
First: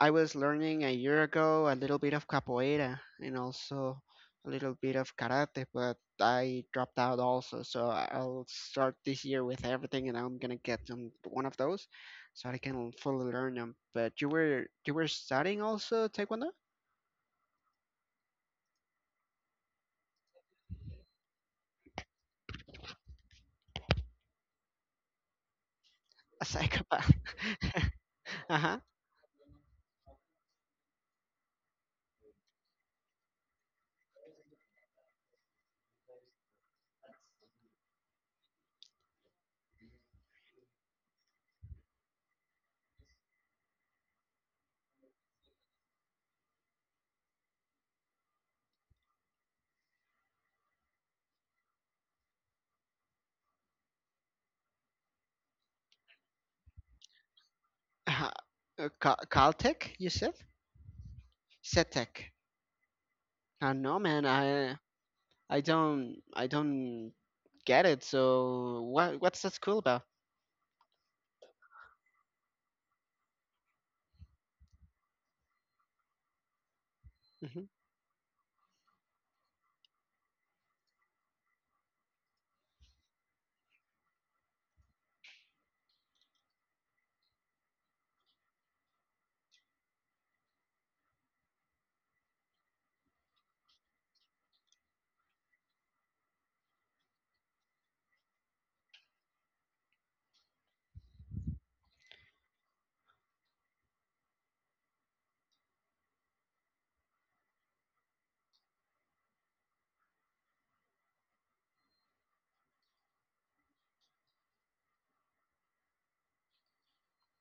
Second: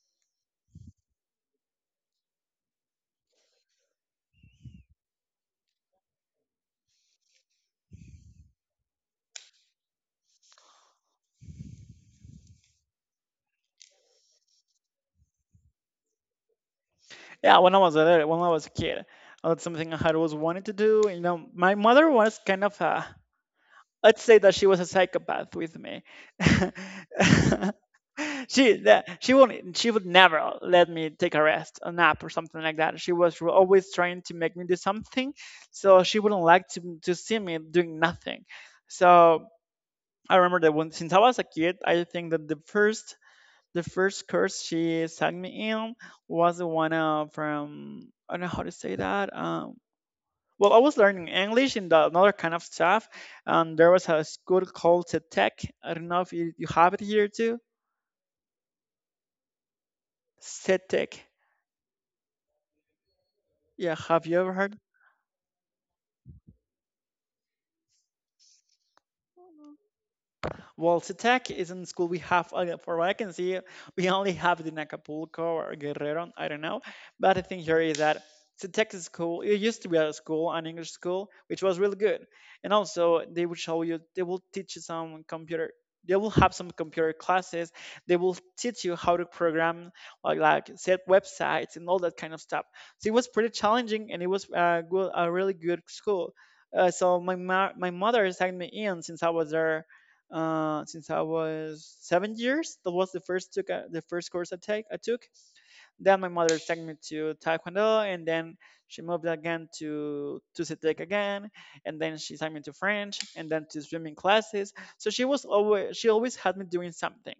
Speaker 1: I was learning a year ago a little bit of capoeira and also a little bit of karate, but I dropped out also. So I'll start this year with everything, and I'm gonna get one of those, so I can fully learn them. But you were studying also taekwondo.
Speaker 2: Yeah, when I was a little, when I was a kid, that's something I had always wanted to do. You know, my mother was kind of a let's say that she was a psychopath with me.
Speaker 1: A psychopath.
Speaker 2: she
Speaker 1: Uh-huh.
Speaker 2: that she won't she would never let me take a rest, a nap or something like that. She was always trying to make me do something, so she wouldn't like to see me doing nothing. So I remember that when since I was a kid, I think that the first curse she sang me in was the one from I don't know how to say that. Well, I was learning English in the another kind of stuff, and there was a school called CETEC. I don't know if you have it here too.
Speaker 1: Uh-huh. Cal- Caltech, you said?
Speaker 2: CETEC.
Speaker 1: Setec.
Speaker 2: Yeah,
Speaker 1: No,
Speaker 2: have
Speaker 1: man,
Speaker 2: you ever heard?
Speaker 1: I don't get it. So what's that school about?
Speaker 2: Voltec is in school. We have, for what I can see, we only have it in Acapulco or Guerrero. I don't know. But the thing
Speaker 1: Mm-hmm.
Speaker 2: here is that Voltec is school. It used to be a school, an English school, which was really good. And also, they will show you, they will teach you some computer. They will have some computer classes. They will teach you how to program, like set websites and all that kind of stuff. So it was pretty challenging, and it was a really good school. So my mother signed me in since I was there since I was 7 years. That was the first course I took. Then my mother took me to Taekwondo, and then she moved again to Cetek again, and then she sent me to French, and then to swimming classes. So she always had me doing something,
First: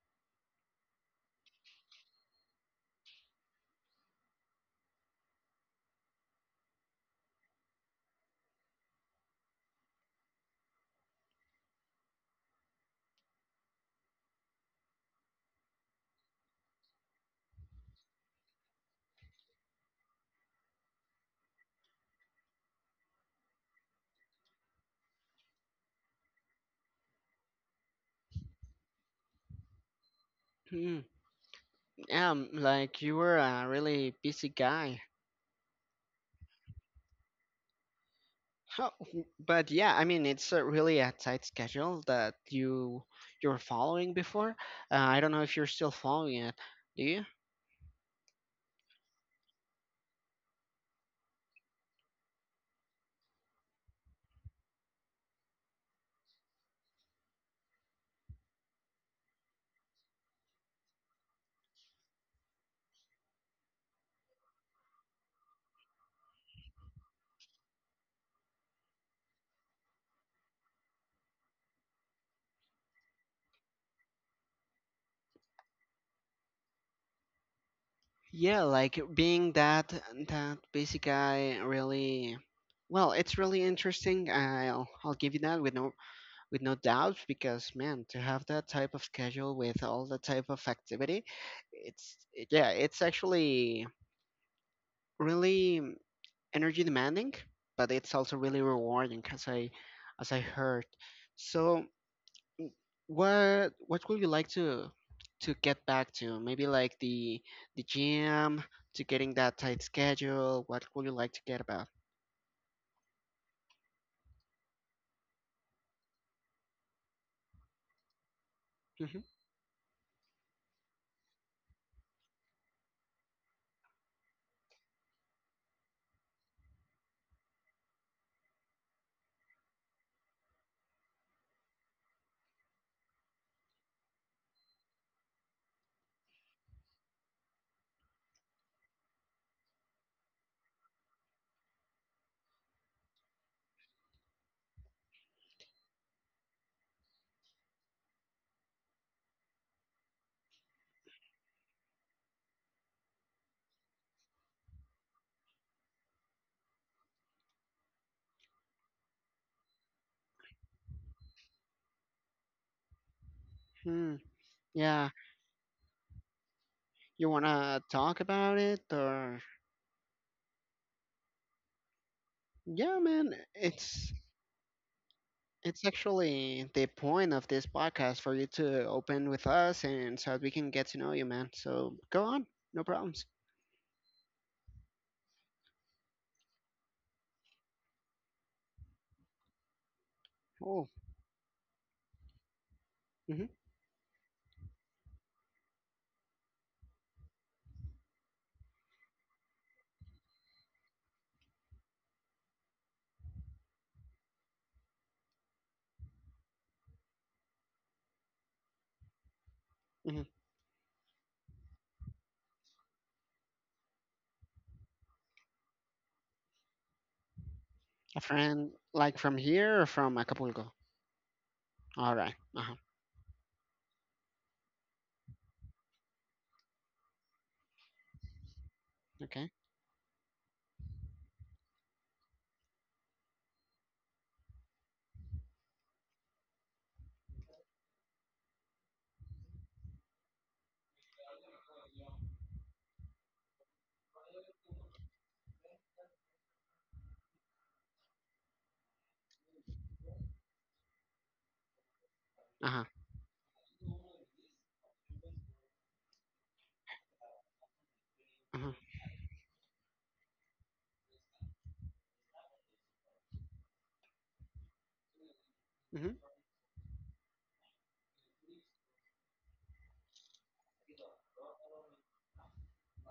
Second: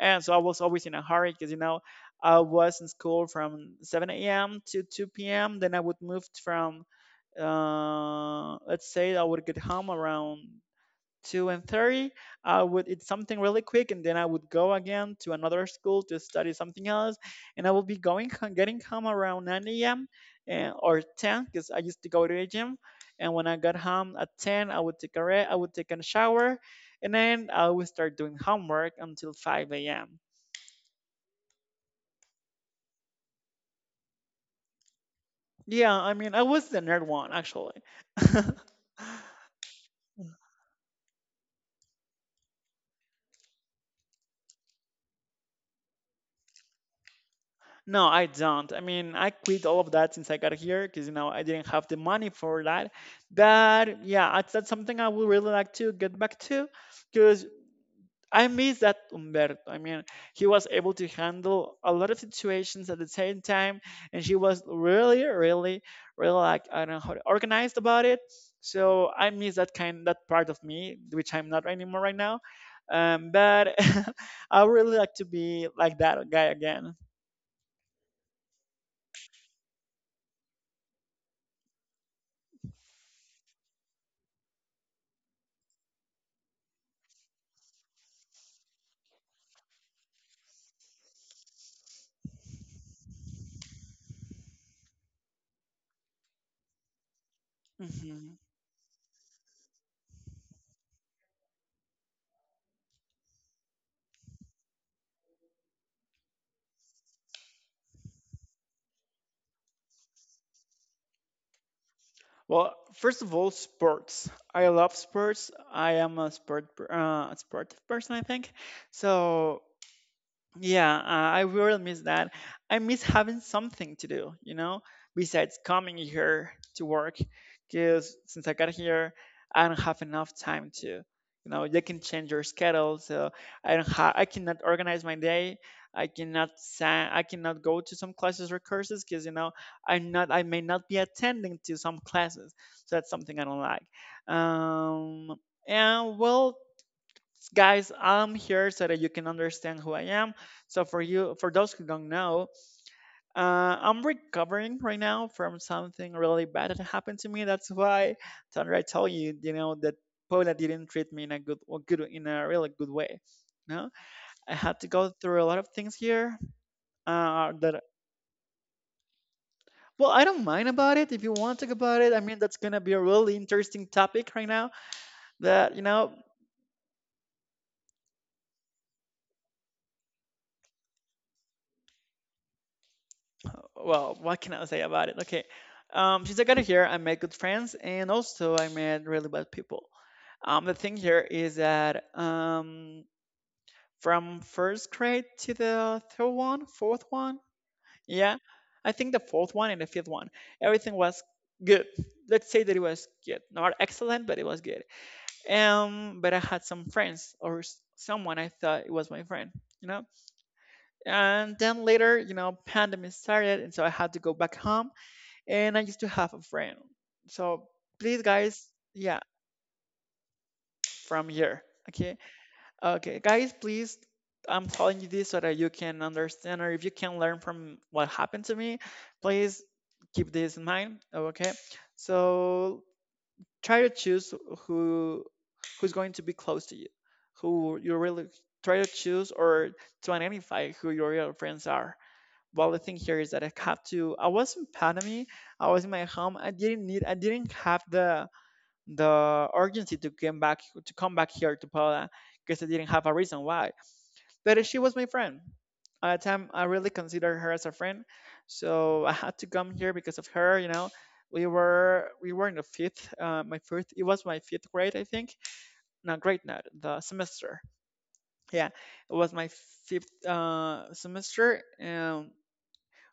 Speaker 2: and so I was always in a hurry because you know I was in school from 7 a.m. to 2 p.m. Then I would move from let's say I would get home around 2:30. I would eat something really quick, and then I would go again to another school to study something else. And I would be going getting home around nine a.m. And, or ten, because I used to go to the gym. And when I got home at ten, I would take a shower, and then I would start doing homework until five a.m.
Speaker 1: Hmm. Like, you were a really busy guy.
Speaker 2: Yeah, I mean, I was the nerd one actually.
Speaker 1: How, but yeah, I mean, it's a really a tight schedule that you you're following before. I don't know if you're still following it. Do you?
Speaker 2: No, I don't. I mean, I quit all of that since I got here because you know I didn't have the money for that. But yeah, that's something I would really like to get back to because I miss that Umberto. I mean, he was able to handle a lot of situations at the same time, and she was really, really, really like I don't know organized about it. So I miss that part of me, which I'm not anymore right now. But I would really like to be like that guy again.
Speaker 1: Yeah, like being that busy guy really. Well, it's really interesting. I'll give you that with no doubt, because man, to have that type of schedule with all the type of activity, it's, yeah, it's actually really energy demanding, but it's
Speaker 2: Hmm.
Speaker 1: also really rewarding, as I heard. So, w- what would you like to get back to? Maybe like the gym, to getting that tight schedule. What would you like to get about?
Speaker 2: Well, first of all, sports. I love sports. I am a a sportive person, I think.
Speaker 1: Mhm.
Speaker 2: So yeah, I really miss that. I miss having something to do, besides coming here to work. Because since I got here, I don't have enough time to, they can change your schedule. So I don't have, I cannot organize my day. I cannot go to some classes or courses because, I may not be attending to some classes. So that's something I don't like. Um, and well, guys, I'm here so that you can understand who I am. So for those who don't know, I'm recovering right now from something really bad that happened to me. That's why, Sandra, I told you, you know that Paula didn't treat me in a really good way. No,
Speaker 1: Hmm.
Speaker 2: I had to
Speaker 1: Yeah,
Speaker 2: go through a lot of things here.
Speaker 1: you wanna
Speaker 2: That
Speaker 1: talk about it, or?
Speaker 2: Well, I don't mind about it. If you want to talk about it, I mean, that's gonna be a
Speaker 1: Yeah, man,
Speaker 2: really interesting topic right now that you
Speaker 1: it's
Speaker 2: know
Speaker 1: actually the point of this podcast for you to open with us and so that we can get to know you, man. So go on, no problems.
Speaker 2: Well, what can I say about it? Okay. Since I got here, I made good friends and also I met really bad people. The
Speaker 1: Cool.
Speaker 2: thing here is that from first grade to the third one, fourth one, yeah, I think the fourth one and the fifth one, everything was good. Let's say that it was good, not excellent, but it was good. But I had some friends or someone I thought it was my friend, you know.
Speaker 1: Hmm.
Speaker 2: And then later, pandemic started, and so I had to go back home and I used to have a friend. So please,
Speaker 1: A
Speaker 2: guys,
Speaker 1: friend, like
Speaker 2: yeah,
Speaker 1: from here or from Acapulco?
Speaker 2: from here.
Speaker 1: All
Speaker 2: Okay,
Speaker 1: right. Uh huh.
Speaker 2: okay, guys, please. I'm telling you this so that you can understand or if you can learn from what happened to me,
Speaker 1: Okay.
Speaker 2: please keep this in mind. Okay, so try to choose who who's going to be close to you, who you really try to choose or to identify who your real friends are. Well, the thing here is that I have to I was in Panama. I was in my home. I didn't have the urgency to come back here to Poland because I
Speaker 1: Uh huh.
Speaker 2: didn't have a reason why. But she was my friend. At the time I really considered her as a friend.
Speaker 1: Uh huh.
Speaker 2: So I had to come here because of her. We were in the fifth, my fifth, it was my fifth grade, I think. Not
Speaker 1: Mm-hmm.
Speaker 2: grade, not the semester. Yeah, it was my fifth semester.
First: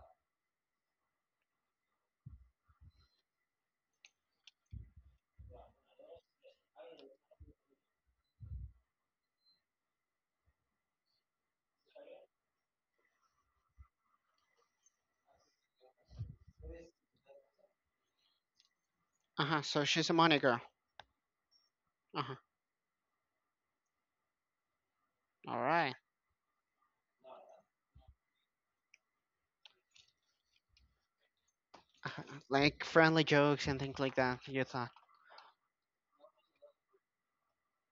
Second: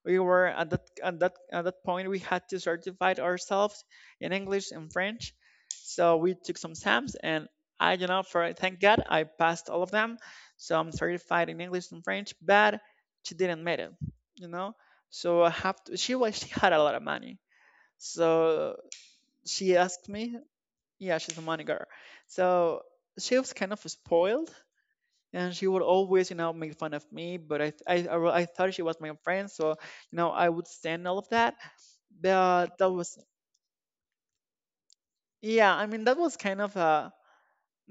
Speaker 2: We were at that point. We had to certify ourselves in English and French. So we took some exams and I you know for thank God I passed all of them. So I'm certified in English and French, but she didn't make it, you know. So I have to she was she had a lot of money. So
Speaker 1: Uh huh.
Speaker 2: she
Speaker 1: So
Speaker 2: asked
Speaker 1: she's a
Speaker 2: me,
Speaker 1: money girl.
Speaker 2: yeah, she's a money girl.
Speaker 1: Uh huh.
Speaker 2: So she was kind of spoiled and
Speaker 1: All
Speaker 2: she would
Speaker 1: right.
Speaker 2: always make fun of me, but I thought she was my friend. So I would stand all of that.
Speaker 1: Uh-huh.
Speaker 2: But
Speaker 1: Like
Speaker 2: that was,
Speaker 1: friendly jokes and things like that, you thought.
Speaker 2: yeah, I mean, that was kind of a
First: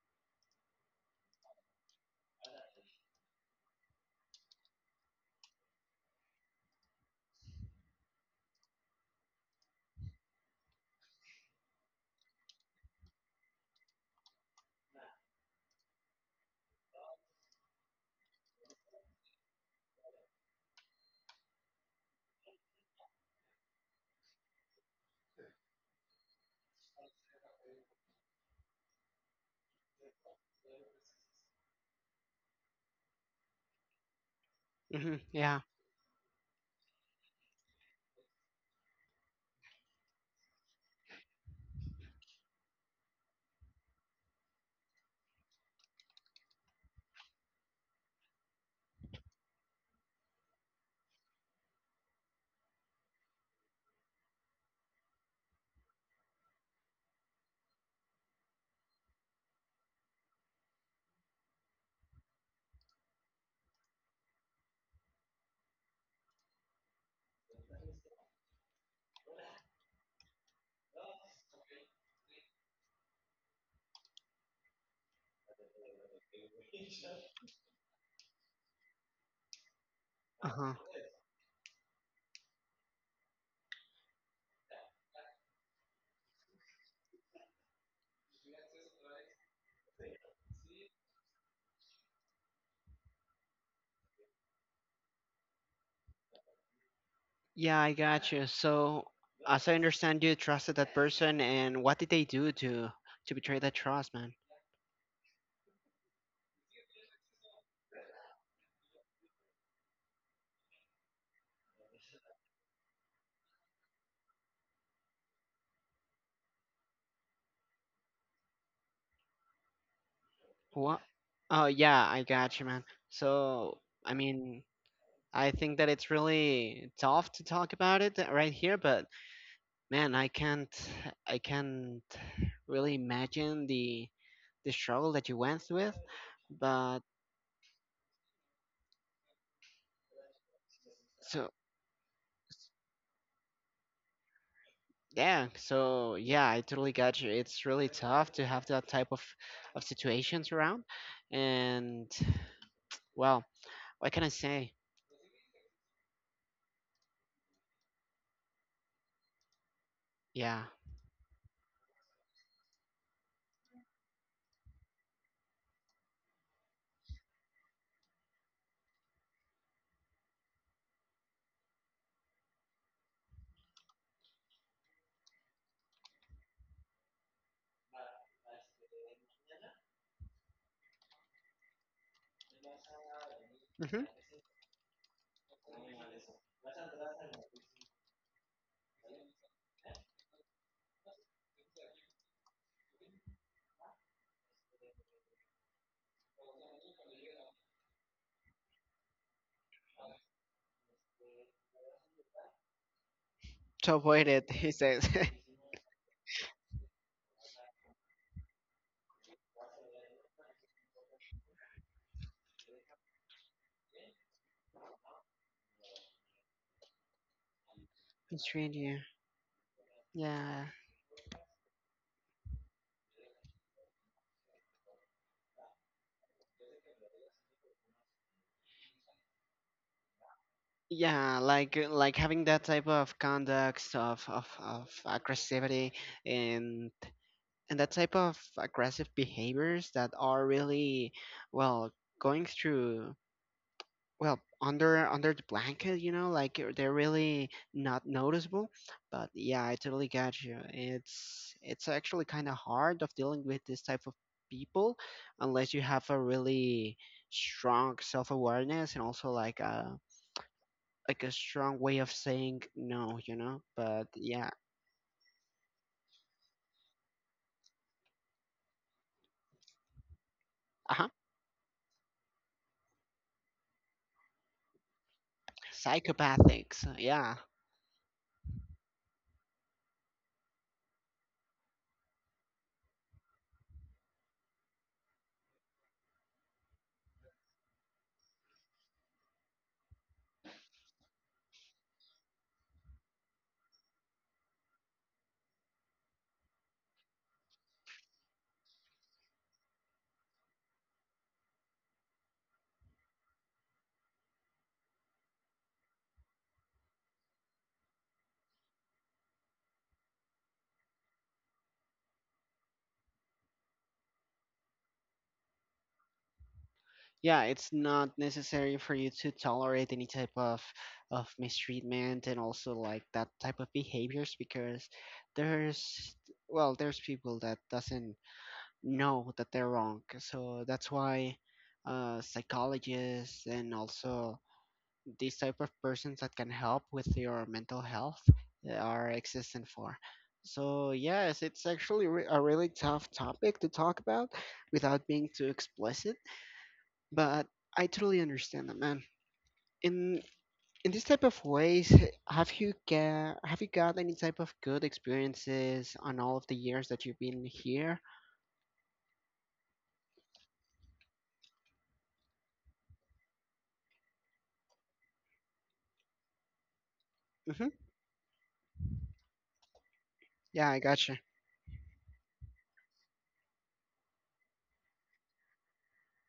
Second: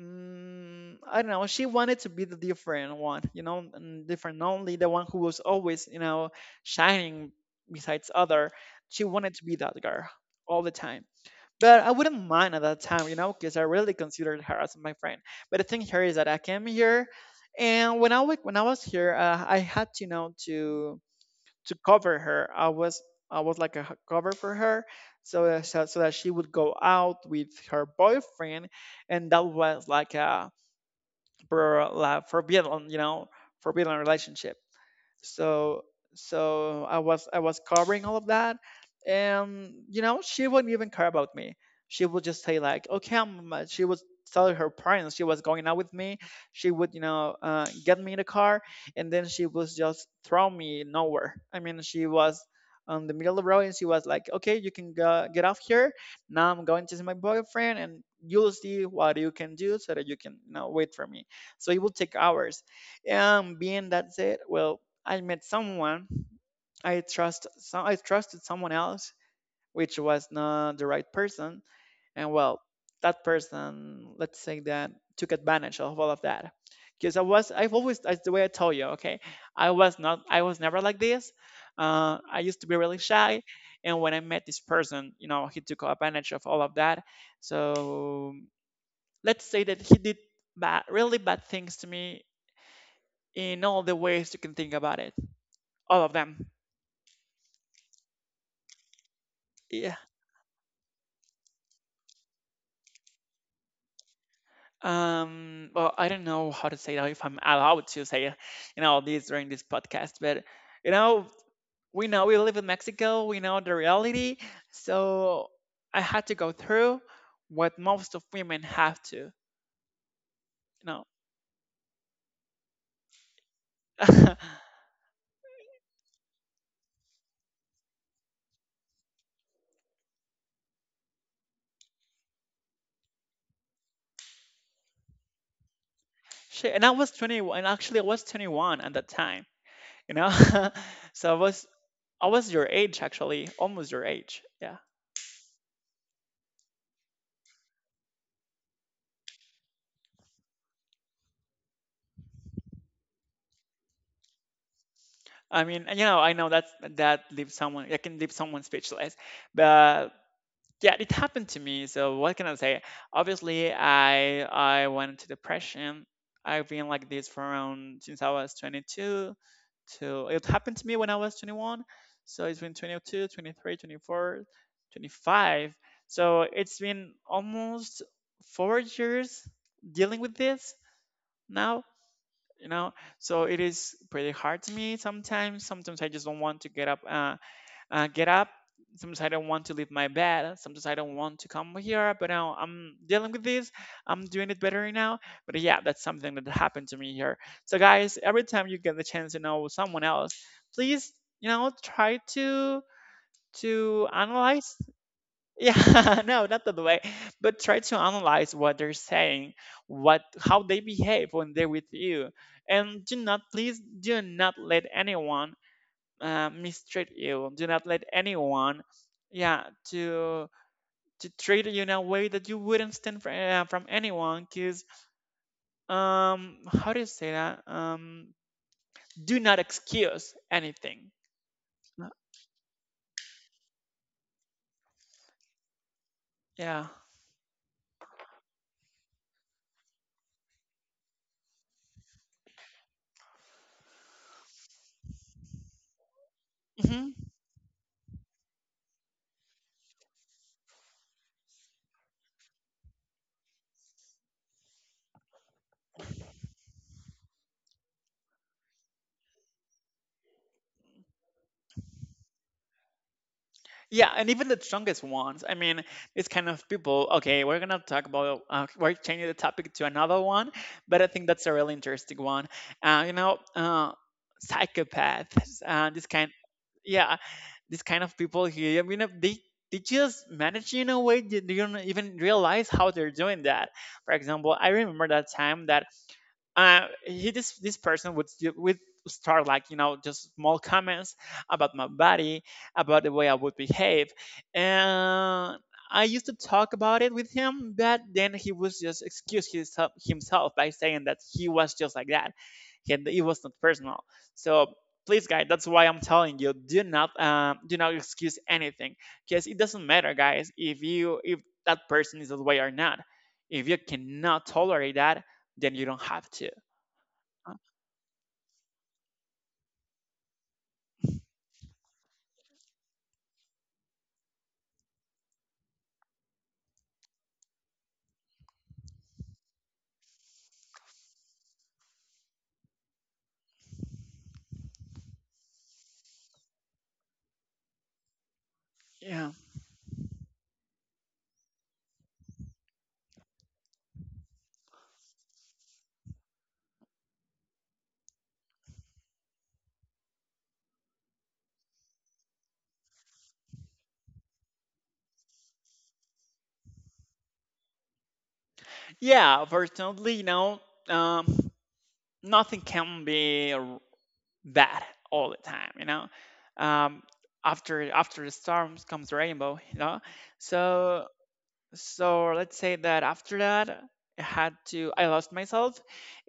Speaker 2: I don't know. She wanted to be the different one, and different, only the one who was always, shining besides other. She wanted to be that girl all the time. But I wouldn't mind at that time, because I really considered her as my friend. But the thing here is that I came here, and when I was here, I had to to cover her. I was like cover for her, so so that she would go out with her boyfriend, and that was like a for like forbidden, forbidden relationship.
Speaker 1: Mm-hmm. Yeah.
Speaker 2: So I was covering all of that. And you know, she wouldn't even care about me. She would just say like, "Okay, I'm she would tell her parents she was going out with me. She would, get me in the car, and then she was just throw me nowhere. I mean, she was on the middle of the road and she was like, "Okay, you can go, get off here. Now I'm going to see my boyfriend, and you'll see what you can do so that you can, wait for me." So it would take hours. And being that said, well, I met someone, I trusted someone else, which was not the right person. And well, that person, let's say that, took advantage of all of that, because I've always, that's the way I told you, okay, I
Speaker 1: Uh
Speaker 2: was
Speaker 1: huh.
Speaker 2: never like this. I used to be really shy, and when I met this person, you know, he took advantage of all of that. So let's say that he did bad, really bad things to me in all the ways you can think about it, all of them.
Speaker 1: Yeah, I got you. So, as I
Speaker 2: Yeah.
Speaker 1: understand, you trusted that person, and what did they do to betray that trust, man?
Speaker 2: Well, I don't know how to say that, if I'm allowed to say, you know, this during this podcast, but you know we live in Mexico, we know the reality. So I had to go through what most of women have to, you
Speaker 1: What?
Speaker 2: know.
Speaker 1: Oh, yeah, I got you, man. So, I mean, I think that it's really tough to talk about it right here, but man, I can't really imagine the struggle that you went with,
Speaker 2: Shit, and I
Speaker 1: but
Speaker 2: was 21. And actually, I was 21 at that time, you know. So I
Speaker 1: so
Speaker 2: was I was your age actually, almost your age. Yeah.
Speaker 1: yeah, so yeah, I totally got you. It's really tough to have that type of situations around, and well, what can I say?
Speaker 2: I mean, and, you know, I know that I can leave someone speechless, but
Speaker 1: Yeah.
Speaker 2: yeah, it happened to me. So what can I say? Obviously, I went into depression. I've been like this for around, since I was 22. To It happened to me when I was 21, so it's been 22, 23, 24, 25. So it's been almost 4 years dealing with this now, you know. So it is
Speaker 1: Hmm.
Speaker 2: pretty hard to me sometimes. Sometimes I just don't want to get up get up. Sometimes I don't want to leave my bed. Sometimes I don't want to come here, but now I'm dealing with this. I'm doing it better now. But yeah, that's something that happened to me here. So guys, every time you get the chance to know someone else, please, you know, try to
Speaker 1: To
Speaker 2: to
Speaker 1: avoid it, he
Speaker 2: analyze.
Speaker 1: says.
Speaker 2: Yeah, no, not that way, but try to analyze what they're saying, what how they behave when they're with you, and do not, please do not let anyone mistreat you. Do not let
Speaker 1: It's
Speaker 2: anyone,
Speaker 1: really,
Speaker 2: yeah, to
Speaker 1: yeah.
Speaker 2: to treat you in a way that you wouldn't stand for, from anyone. Cause how do you say that? Do not excuse anything.
Speaker 1: Yeah, like
Speaker 2: Uh,
Speaker 1: like having that type of conduct of, of aggressivity,
Speaker 2: Yeah.
Speaker 1: and that type of aggressive behaviors that are really, well, going through, well, under the blanket, you know, like, they're
Speaker 2: Hmm.
Speaker 1: really not noticeable. But yeah, I totally got you. It's actually kind of hard of dealing with this type of people, unless you have a really strong self-awareness and also like a strong way of saying no, you know? But
Speaker 2: Yeah, and even
Speaker 1: yeah.
Speaker 2: the strongest ones. I mean, these kind of people. Okay, we're gonna talk about. We're changing the topic to another one, but I
Speaker 1: Uh-huh.
Speaker 2: think that's a really interesting one. Uh, you know, uh, Psychopaths. This kind.
Speaker 1: Psychopathics,
Speaker 2: Yeah,
Speaker 1: yeah.
Speaker 2: this kind of people here. I mean, they just manage in a way that you don't even realize how they're doing that. For example, I remember that time that, he this person would would start like, you know, just small comments about my body, about the way I would behave. And I used to talk about it with him, but then he was just excuse himself by saying that he was just like that and it was not personal. So please guys, that's why I'm telling you, do not excuse anything, because it doesn't matter guys, if that person is that way or not. If you cannot tolerate that, then you don't have to.
Speaker 1: Yeah,
Speaker 2: uh,
Speaker 1: it's not necessary for you to tolerate any type of mistreatment, and also like that type of behaviors, because there's, well, there's people that doesn't know that they're wrong. So that's why psychologists and also these type of persons that can help with your mental health, are
Speaker 2: Yeah.
Speaker 1: existent for. So yes, it's actually a really tough topic to talk about without being too explicit, but I totally understand that, man. In this type of ways, have you got any type of good experiences on all of the years that you've been here?
Speaker 2: Yeah, fortunately, you know, um, nothing can be bad all the time, you know. Um,
Speaker 1: Hmm.
Speaker 2: After the storms comes rainbow, you know.
Speaker 1: Yeah, I
Speaker 2: So
Speaker 1: gotcha.
Speaker 2: let's say that after that, I had to I lost myself,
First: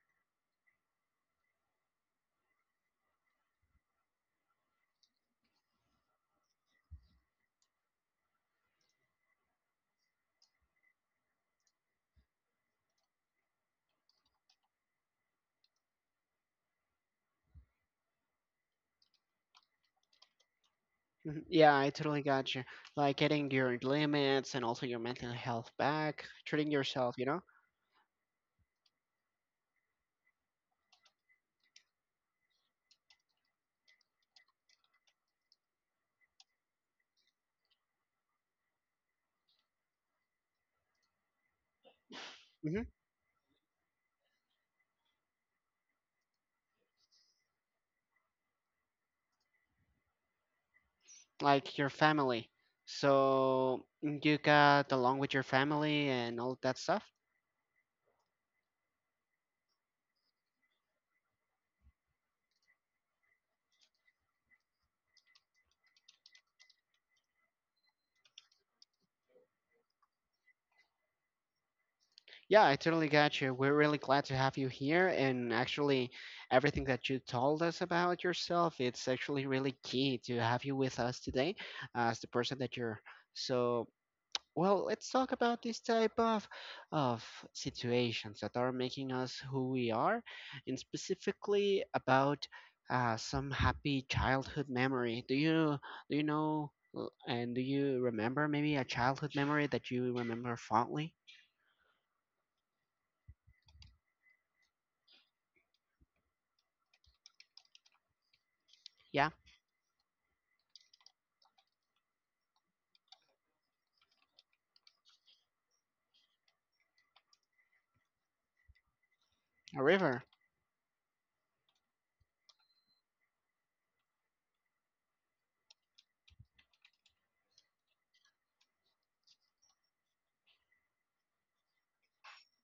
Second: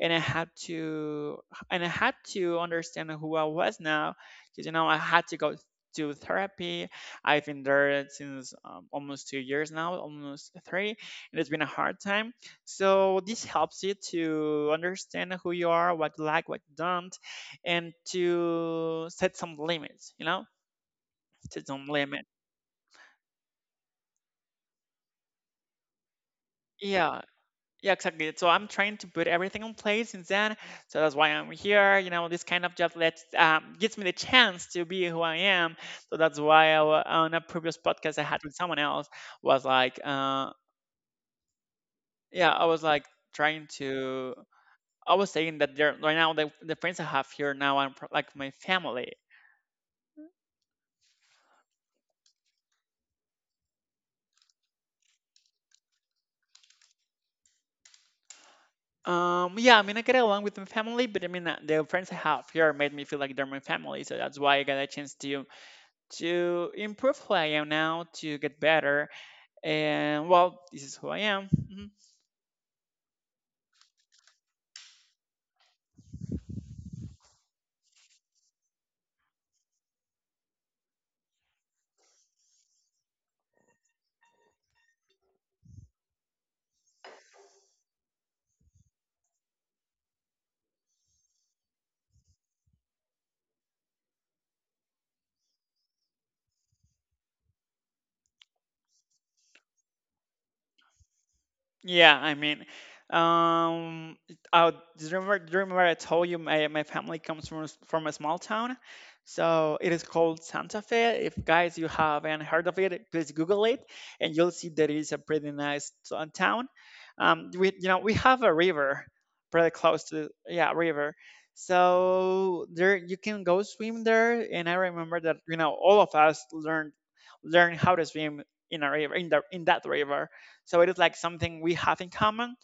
Speaker 2: and I had to, understand who I was now. Because you know, I had to go to therapy. I've been there since, almost 2 years now, almost 3, and it's been a hard time. So this helps you to understand who you are, what you like, what you don't, and to set some limits, you know.
Speaker 1: Mhm.
Speaker 2: Set
Speaker 1: Yeah,
Speaker 2: some
Speaker 1: I totally
Speaker 2: limits.
Speaker 1: got you. Like getting your limits and also your mental health back, treating yourself,
Speaker 2: Yeah.
Speaker 1: you know.
Speaker 2: Yeah, exactly. So I'm trying to put everything in place since then. So that's why I'm here. You know, this kind of job lets gives me the chance to be who I am. So that's why on a previous podcast I had with someone else, was like, uh, yeah, I
Speaker 1: Hmm.
Speaker 2: was like trying to. I was saying that there right now, the friends I have here now are like my family.
Speaker 1: Like your family. So you got along with your family and all that stuff.
Speaker 2: Yeah, I mean, I get along with my family, but I mean, the friends I have here made me feel like they're my family. So that's why I got a chance to improve who I am now, to get better. And well, this is who I am. Mhm.
Speaker 1: Yeah, I totally got you. We're really glad to have you here. And actually, everything that you told us about yourself, it's actually really key to have you with us today as the person that you're. So, well, let's talk about this type of of situations that are making us who we are, and specifically about some happy childhood memory. Do you know do you remember maybe a childhood memory that you remember fondly?
Speaker 2: Yeah, I mean, um, I do, do you remember I told you my family comes from from a small town,
Speaker 1: Yeah,
Speaker 2: so it is called Santa Fe. If guys you haven't heard of it, please Google it, and you'll see that it is a pretty nice town. We, you know, we have a river pretty
Speaker 1: a
Speaker 2: close
Speaker 1: river.
Speaker 2: to, yeah, river, so there you can go swim there. And I remember that, you know, all of us learned, how to swim in a river, in that river. So it is like something we have in common.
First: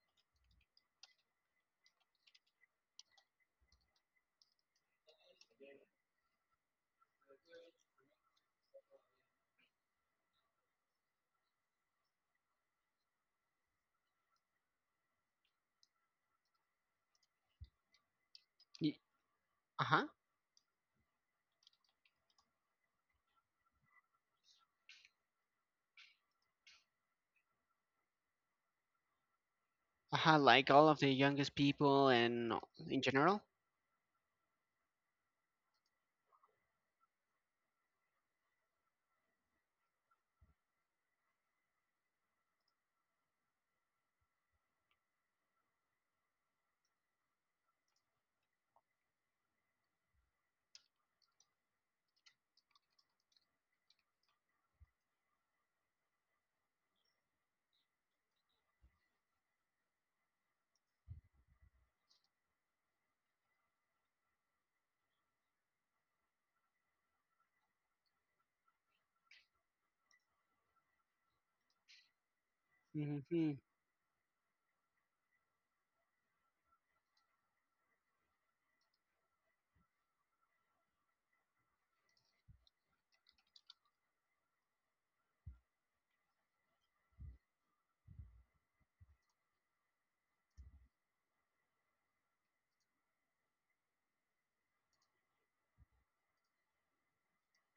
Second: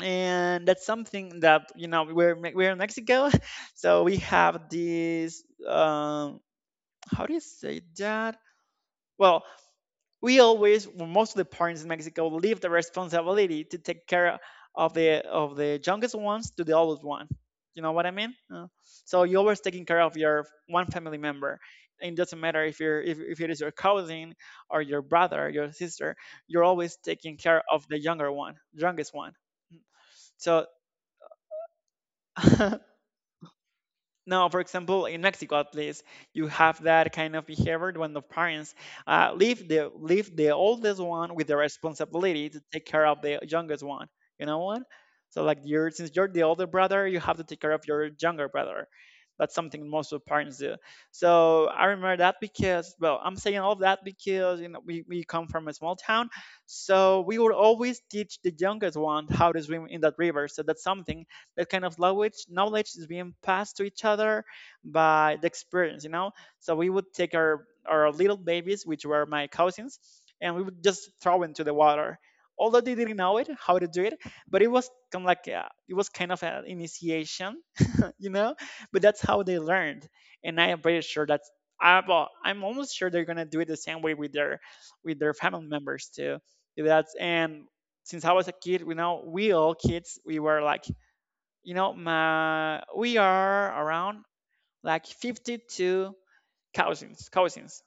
Speaker 2: And that's something that, you know, we're in Mexico. So we have this, how do you say that? Well, we always well, most of the parents in Mexico leave the responsibility to take care of the, youngest ones to the oldest one. You know what I mean?
Speaker 1: Y-
Speaker 2: So you're always taking care
Speaker 1: Uh-huh.
Speaker 2: of your one family member. It doesn't matter if you're if it is your cousin, or your brother, or your sister. You're always taking care of the younger one youngest one.
Speaker 1: Uh-huh.
Speaker 2: So
Speaker 1: Like all of the youngest people and in general.
Speaker 2: no, for example, in Mexico at least, you have that kind of behavior when the parents leave the oldest one with the responsibility to take care of the youngest one. You know what? So like you're, since you're the older brother, you have to take care of your younger brother. That's something most of parents do. So I remember that because, well, I'm saying all of that because you know, we come from a small town. So we would always teach the youngest one how to swim in that river. So that's something, that kind of language knowledge is being passed to each other by the experience, you know. So we would take our, little babies, which were my cousins, and we would just throw into the water, although they didn't know it
Speaker 1: Hmm.
Speaker 2: how to do it. But it was kind of like a, it was kind of an initiation, you know. But that's how they learned, and I am pretty sure that's, well, I'm almost sure they're gonna do it the same way with their, family members too. That's and, since I was a kid, you know, we all kids, we were like, you know, my we are around like 52 cousins. Cousins.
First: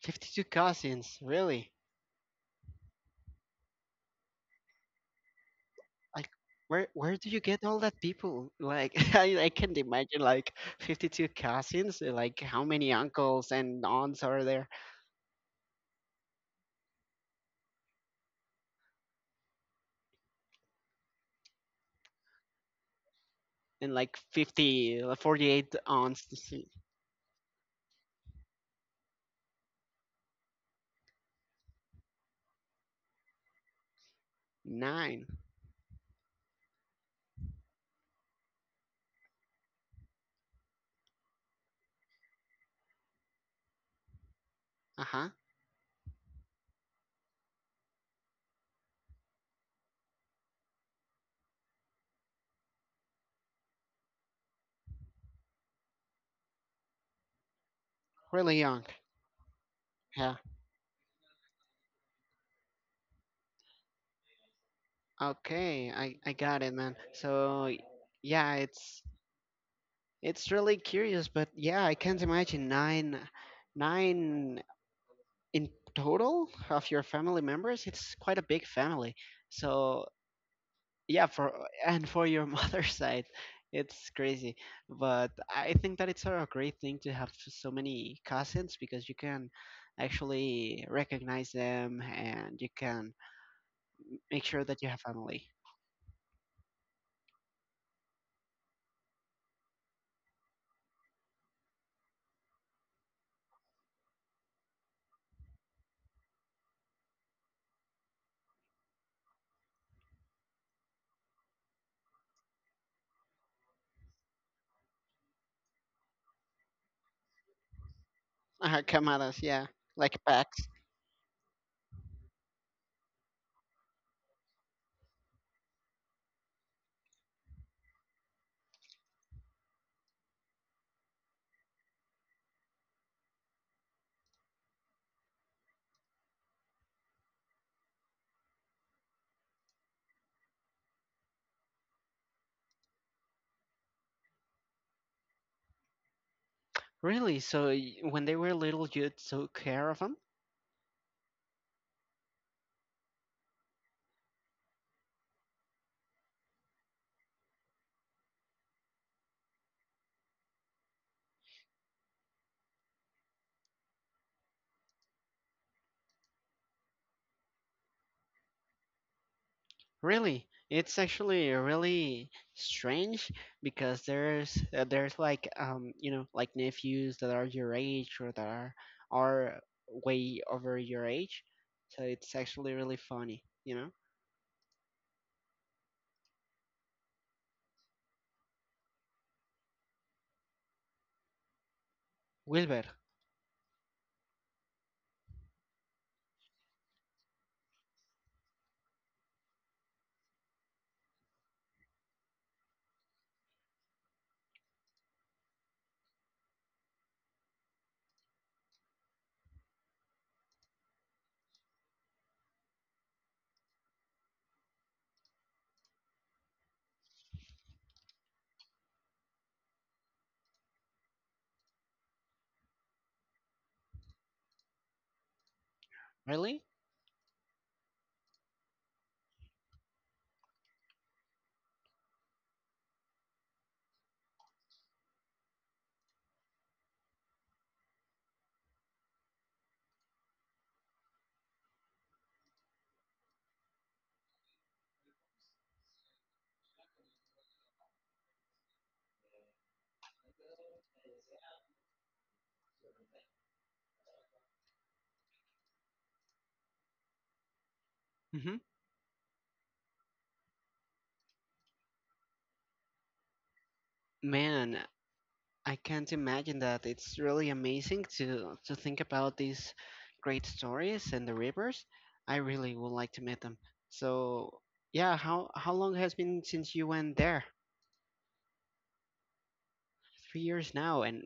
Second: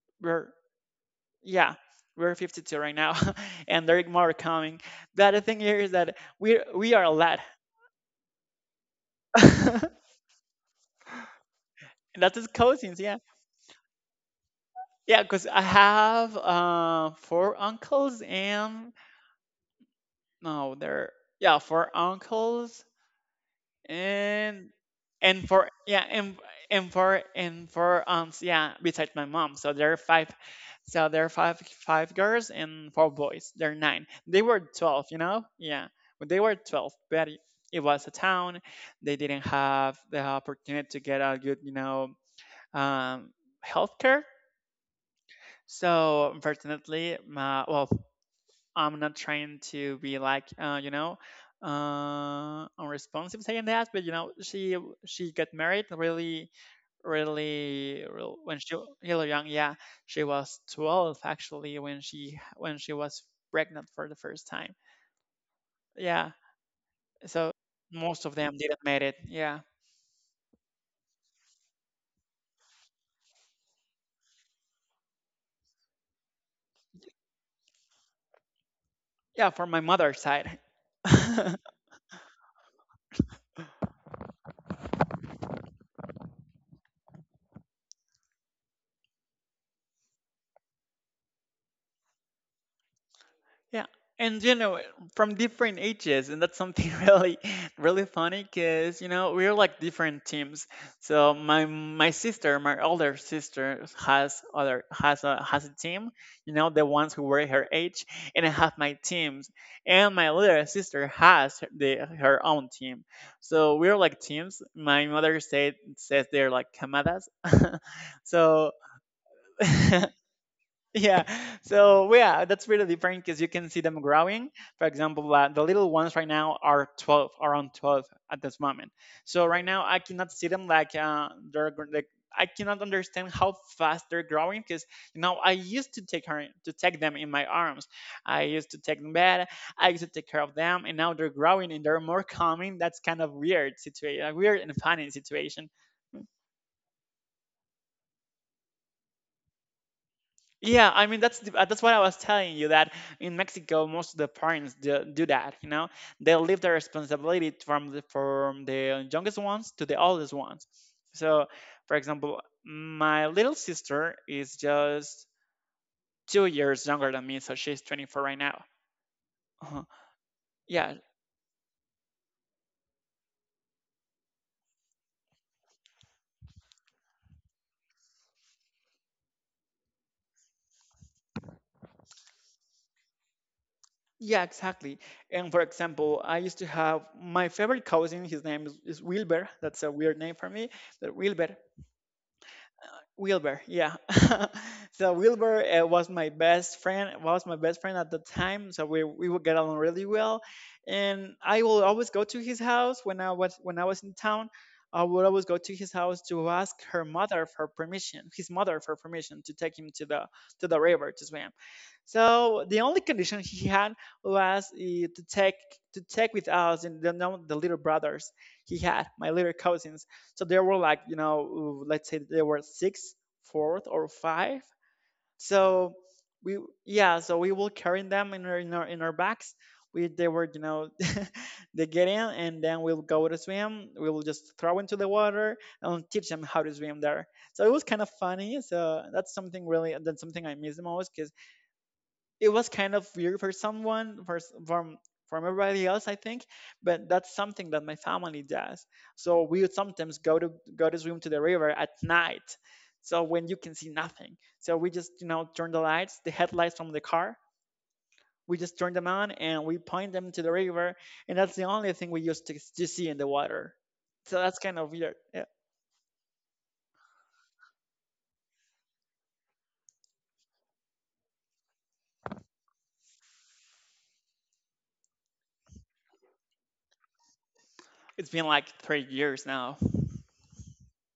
Speaker 1: 52
Speaker 2: We're
Speaker 1: cousins, really?
Speaker 2: Yeah, we're 52 right now, and there are more coming. The other thing here is that
Speaker 1: Like where
Speaker 2: we are a
Speaker 1: where do
Speaker 2: lot.
Speaker 1: you get all that people? Like, I can't imagine like 52 cousins,
Speaker 2: That
Speaker 1: like
Speaker 2: is
Speaker 1: how many
Speaker 2: cousins, yeah,
Speaker 1: uncles and aunts are there?
Speaker 2: yeah. Because I have, four uncles and, no, there yeah, four uncles.
Speaker 1: And like
Speaker 2: and
Speaker 1: 50
Speaker 2: and for
Speaker 1: 48
Speaker 2: Yeah,
Speaker 1: aunts to see.
Speaker 2: and for aunts, yeah, besides my mom, so there are five. so there are five Five girls and four boys, they're 9. They were 12, you
Speaker 1: Nine.
Speaker 2: know. Yeah, but they were 12, but it was a town, they didn't have the opportunity to get a good, you know, um healthcare.
Speaker 1: Uh-huh.
Speaker 2: So unfortunately my, well, I'm not trying to be like, unresponsive saying that, but you know, she got married really,
Speaker 1: Really
Speaker 2: when she,
Speaker 1: young.
Speaker 2: really young, yeah, she
Speaker 1: Yeah.
Speaker 2: was 12 actually when she was pregnant for the first time.
Speaker 1: Okay. I
Speaker 2: Yeah.
Speaker 1: got it, man.
Speaker 2: So
Speaker 1: So
Speaker 2: most of
Speaker 1: yeah,
Speaker 2: them didn't
Speaker 1: it's
Speaker 2: made it. Yeah.
Speaker 1: It's really curious, but yeah, I can't imagine nine, nine in total of your family members. It's quite a big family.
Speaker 2: Yeah, for my
Speaker 1: So
Speaker 2: mother's side.
Speaker 1: yeah, for and for your mother's side, it's crazy. But I think that it's a great thing to have so many cousins, because you can actually recognize them and you can
Speaker 2: Yeah,
Speaker 1: make
Speaker 2: and you
Speaker 1: sure that
Speaker 2: know,
Speaker 1: you have
Speaker 2: from
Speaker 1: family.
Speaker 2: different ages, and that's something really, really funny, because you know, we're like different teams. So my sister, my older sister, has other has a team. You know, the ones who were her age, and I have my teams, and my little sister has the her own team. So we're like teams. My mother said says they're like camadas. So
Speaker 1: Kamadas, yeah, like packs.
Speaker 2: yeah. So well, yeah, that's really different because you can see them growing. For example, the little ones right now are 12, around 12 at this moment. So right now I cannot see them like, I cannot understand how fast they're growing, because you know, I used to take her to take them in my arms. I used to take them bed. I used to take care of them, and now they're growing and they're more calming. That's kind of weird situation, a weird and funny situation.
Speaker 1: Really? So when they were little, you took care of them?
Speaker 2: Yeah, I mean that's what I was telling you that in Mexico most of the parents do that, you know. They leave the responsibility from the youngest ones to the oldest ones. So, for example, my little sister is just 2 years younger than me, so she's 24 right now. Uh-huh.
Speaker 1: Really? It's
Speaker 2: Yeah.
Speaker 1: actually really strange because there's like, you know, like nephews that are your age or that are are way over your age, so it's actually really funny, you know.
Speaker 2: Yeah, exactly. And for example, I used to have my favorite cousin, his name is Wilbur. That's a weird name for me, but Wilbur.
Speaker 1: Wilbur,
Speaker 2: Wilbur, yeah. So Wilbur was my best friend. Was my best friend at the time. So we would get along really well, and I will always go to his house when I was in town. I would always go to his house to ask her mother for permission, his mother for permission to take him to the river to swim. So the only condition he had was to take to take with us and the little brothers he had, my little cousins. So there were like, you know, let's say there were six, fourth or five. So
Speaker 1: really?
Speaker 2: we, yeah, so we will carry them in in our bags. We They were, you know, they get in and then we'll go to swim. We will just throw into the water and teach them how to swim there. So it was kind of funny. So that's something I miss the most because it was kind of weird for from everybody else, I think, but that's something that my family does. So we would sometimes go to swim to the river at night, so when you can see nothing. So we just, you know, turn the headlights from the car,
Speaker 1: Mm-hmm.
Speaker 2: we just turn them on and we point them to the river, and that's the only thing we used to see in the water. So that's
Speaker 1: Man,
Speaker 2: kind of weird, yeah.
Speaker 1: I can't imagine that. It's really amazing to think about these great stories and the rivers. I really would like to meet them. So, yeah, how long has been since you went there?
Speaker 2: It's been like 3 years now.
Speaker 1: 3 years now, and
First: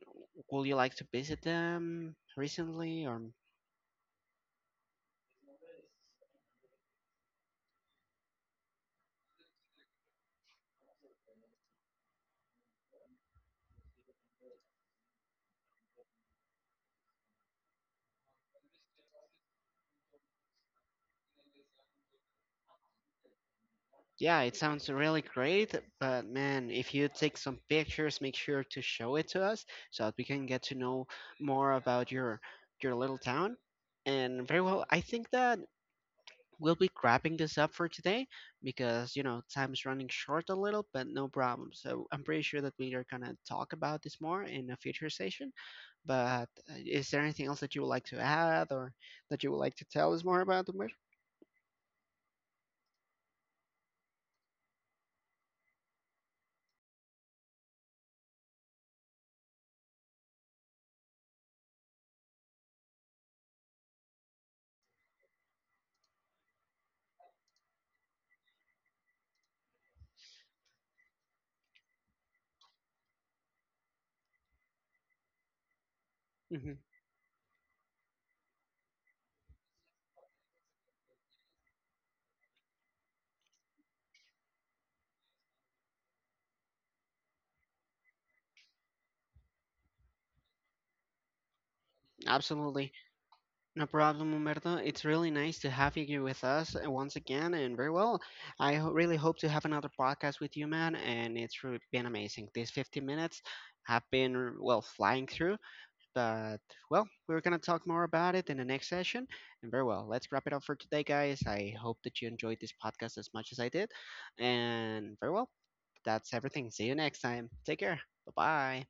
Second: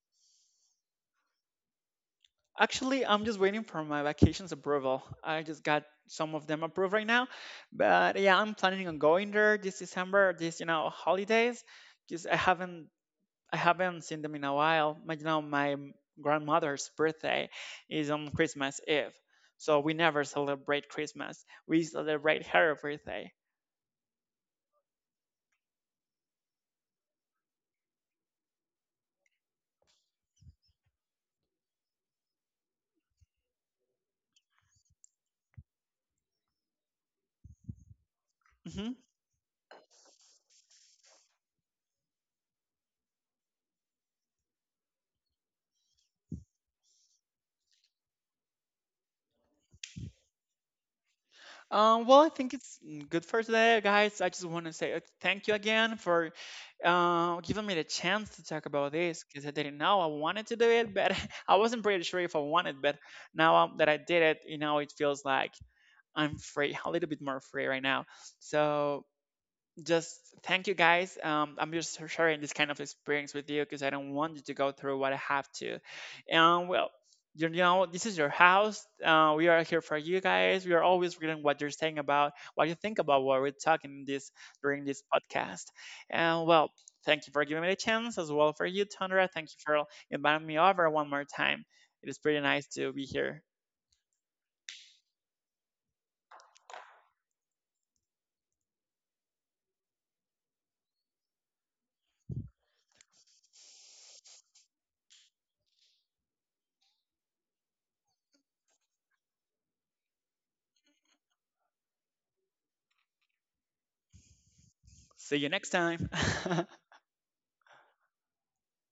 Speaker 1: would you like to visit them recently?
Speaker 2: Actually,
Speaker 1: Or,
Speaker 2: I'm just waiting for my vacations approval. I just got some of them approved right now, but yeah, I'm planning on going there this December. This, you know, holidays, just I haven't seen them in a while. My, you know, my grandmother's birthday is on Christmas Eve, so we never celebrate Christmas. We celebrate her birthday.
Speaker 1: yeah, it sounds really great. But man, if you take some pictures, make sure to show it to us so that we can get to know more about your little town. And very well, I think that we'll be wrapping this up for today,
Speaker 2: Mm-hmm.
Speaker 1: because you know, time's running short a little, but no problem. So I'm pretty sure that we are going to talk about this more in a future session. But is there anything else that you would like to add, or that you would like to tell us more about, Humberto?
Speaker 2: Well, I think it's good for today, guys. I just want to say thank you again for giving me the chance to talk about this because I didn't know I wanted to do it, but I wasn't pretty sure if I wanted. But now that I did it, you know, it feels like I'm free, a little bit more free right now. So just thank you guys. I'm just sharing this kind of experience with you because I don't want you to go through what I have to. And
Speaker 1: Hmm.
Speaker 2: well, you know, this is your house. We are here for you guys. We are always reading what you're saying about what you think about what we're talking this during this podcast. And well, thank you for giving me the chance as well for you, Tundra. Thank you for inviting me over one more time. It is pretty nice to
Speaker 1: Absolutely.
Speaker 2: be here.
Speaker 1: No problem, Humberto. It's really nice to have you here with us once again. And very well, really hope to have another podcast with you, man. And it's really been amazing. These 50 minutes have been, well, flying through. But, well, we're gonna talk more about it in the next session. And very well, let's wrap it up for today, guys. I hope that you enjoyed this podcast as much as I did. And very
Speaker 2: See you
Speaker 1: well,
Speaker 2: next time.
Speaker 1: that's everything. See you next time. Take care. Bye bye.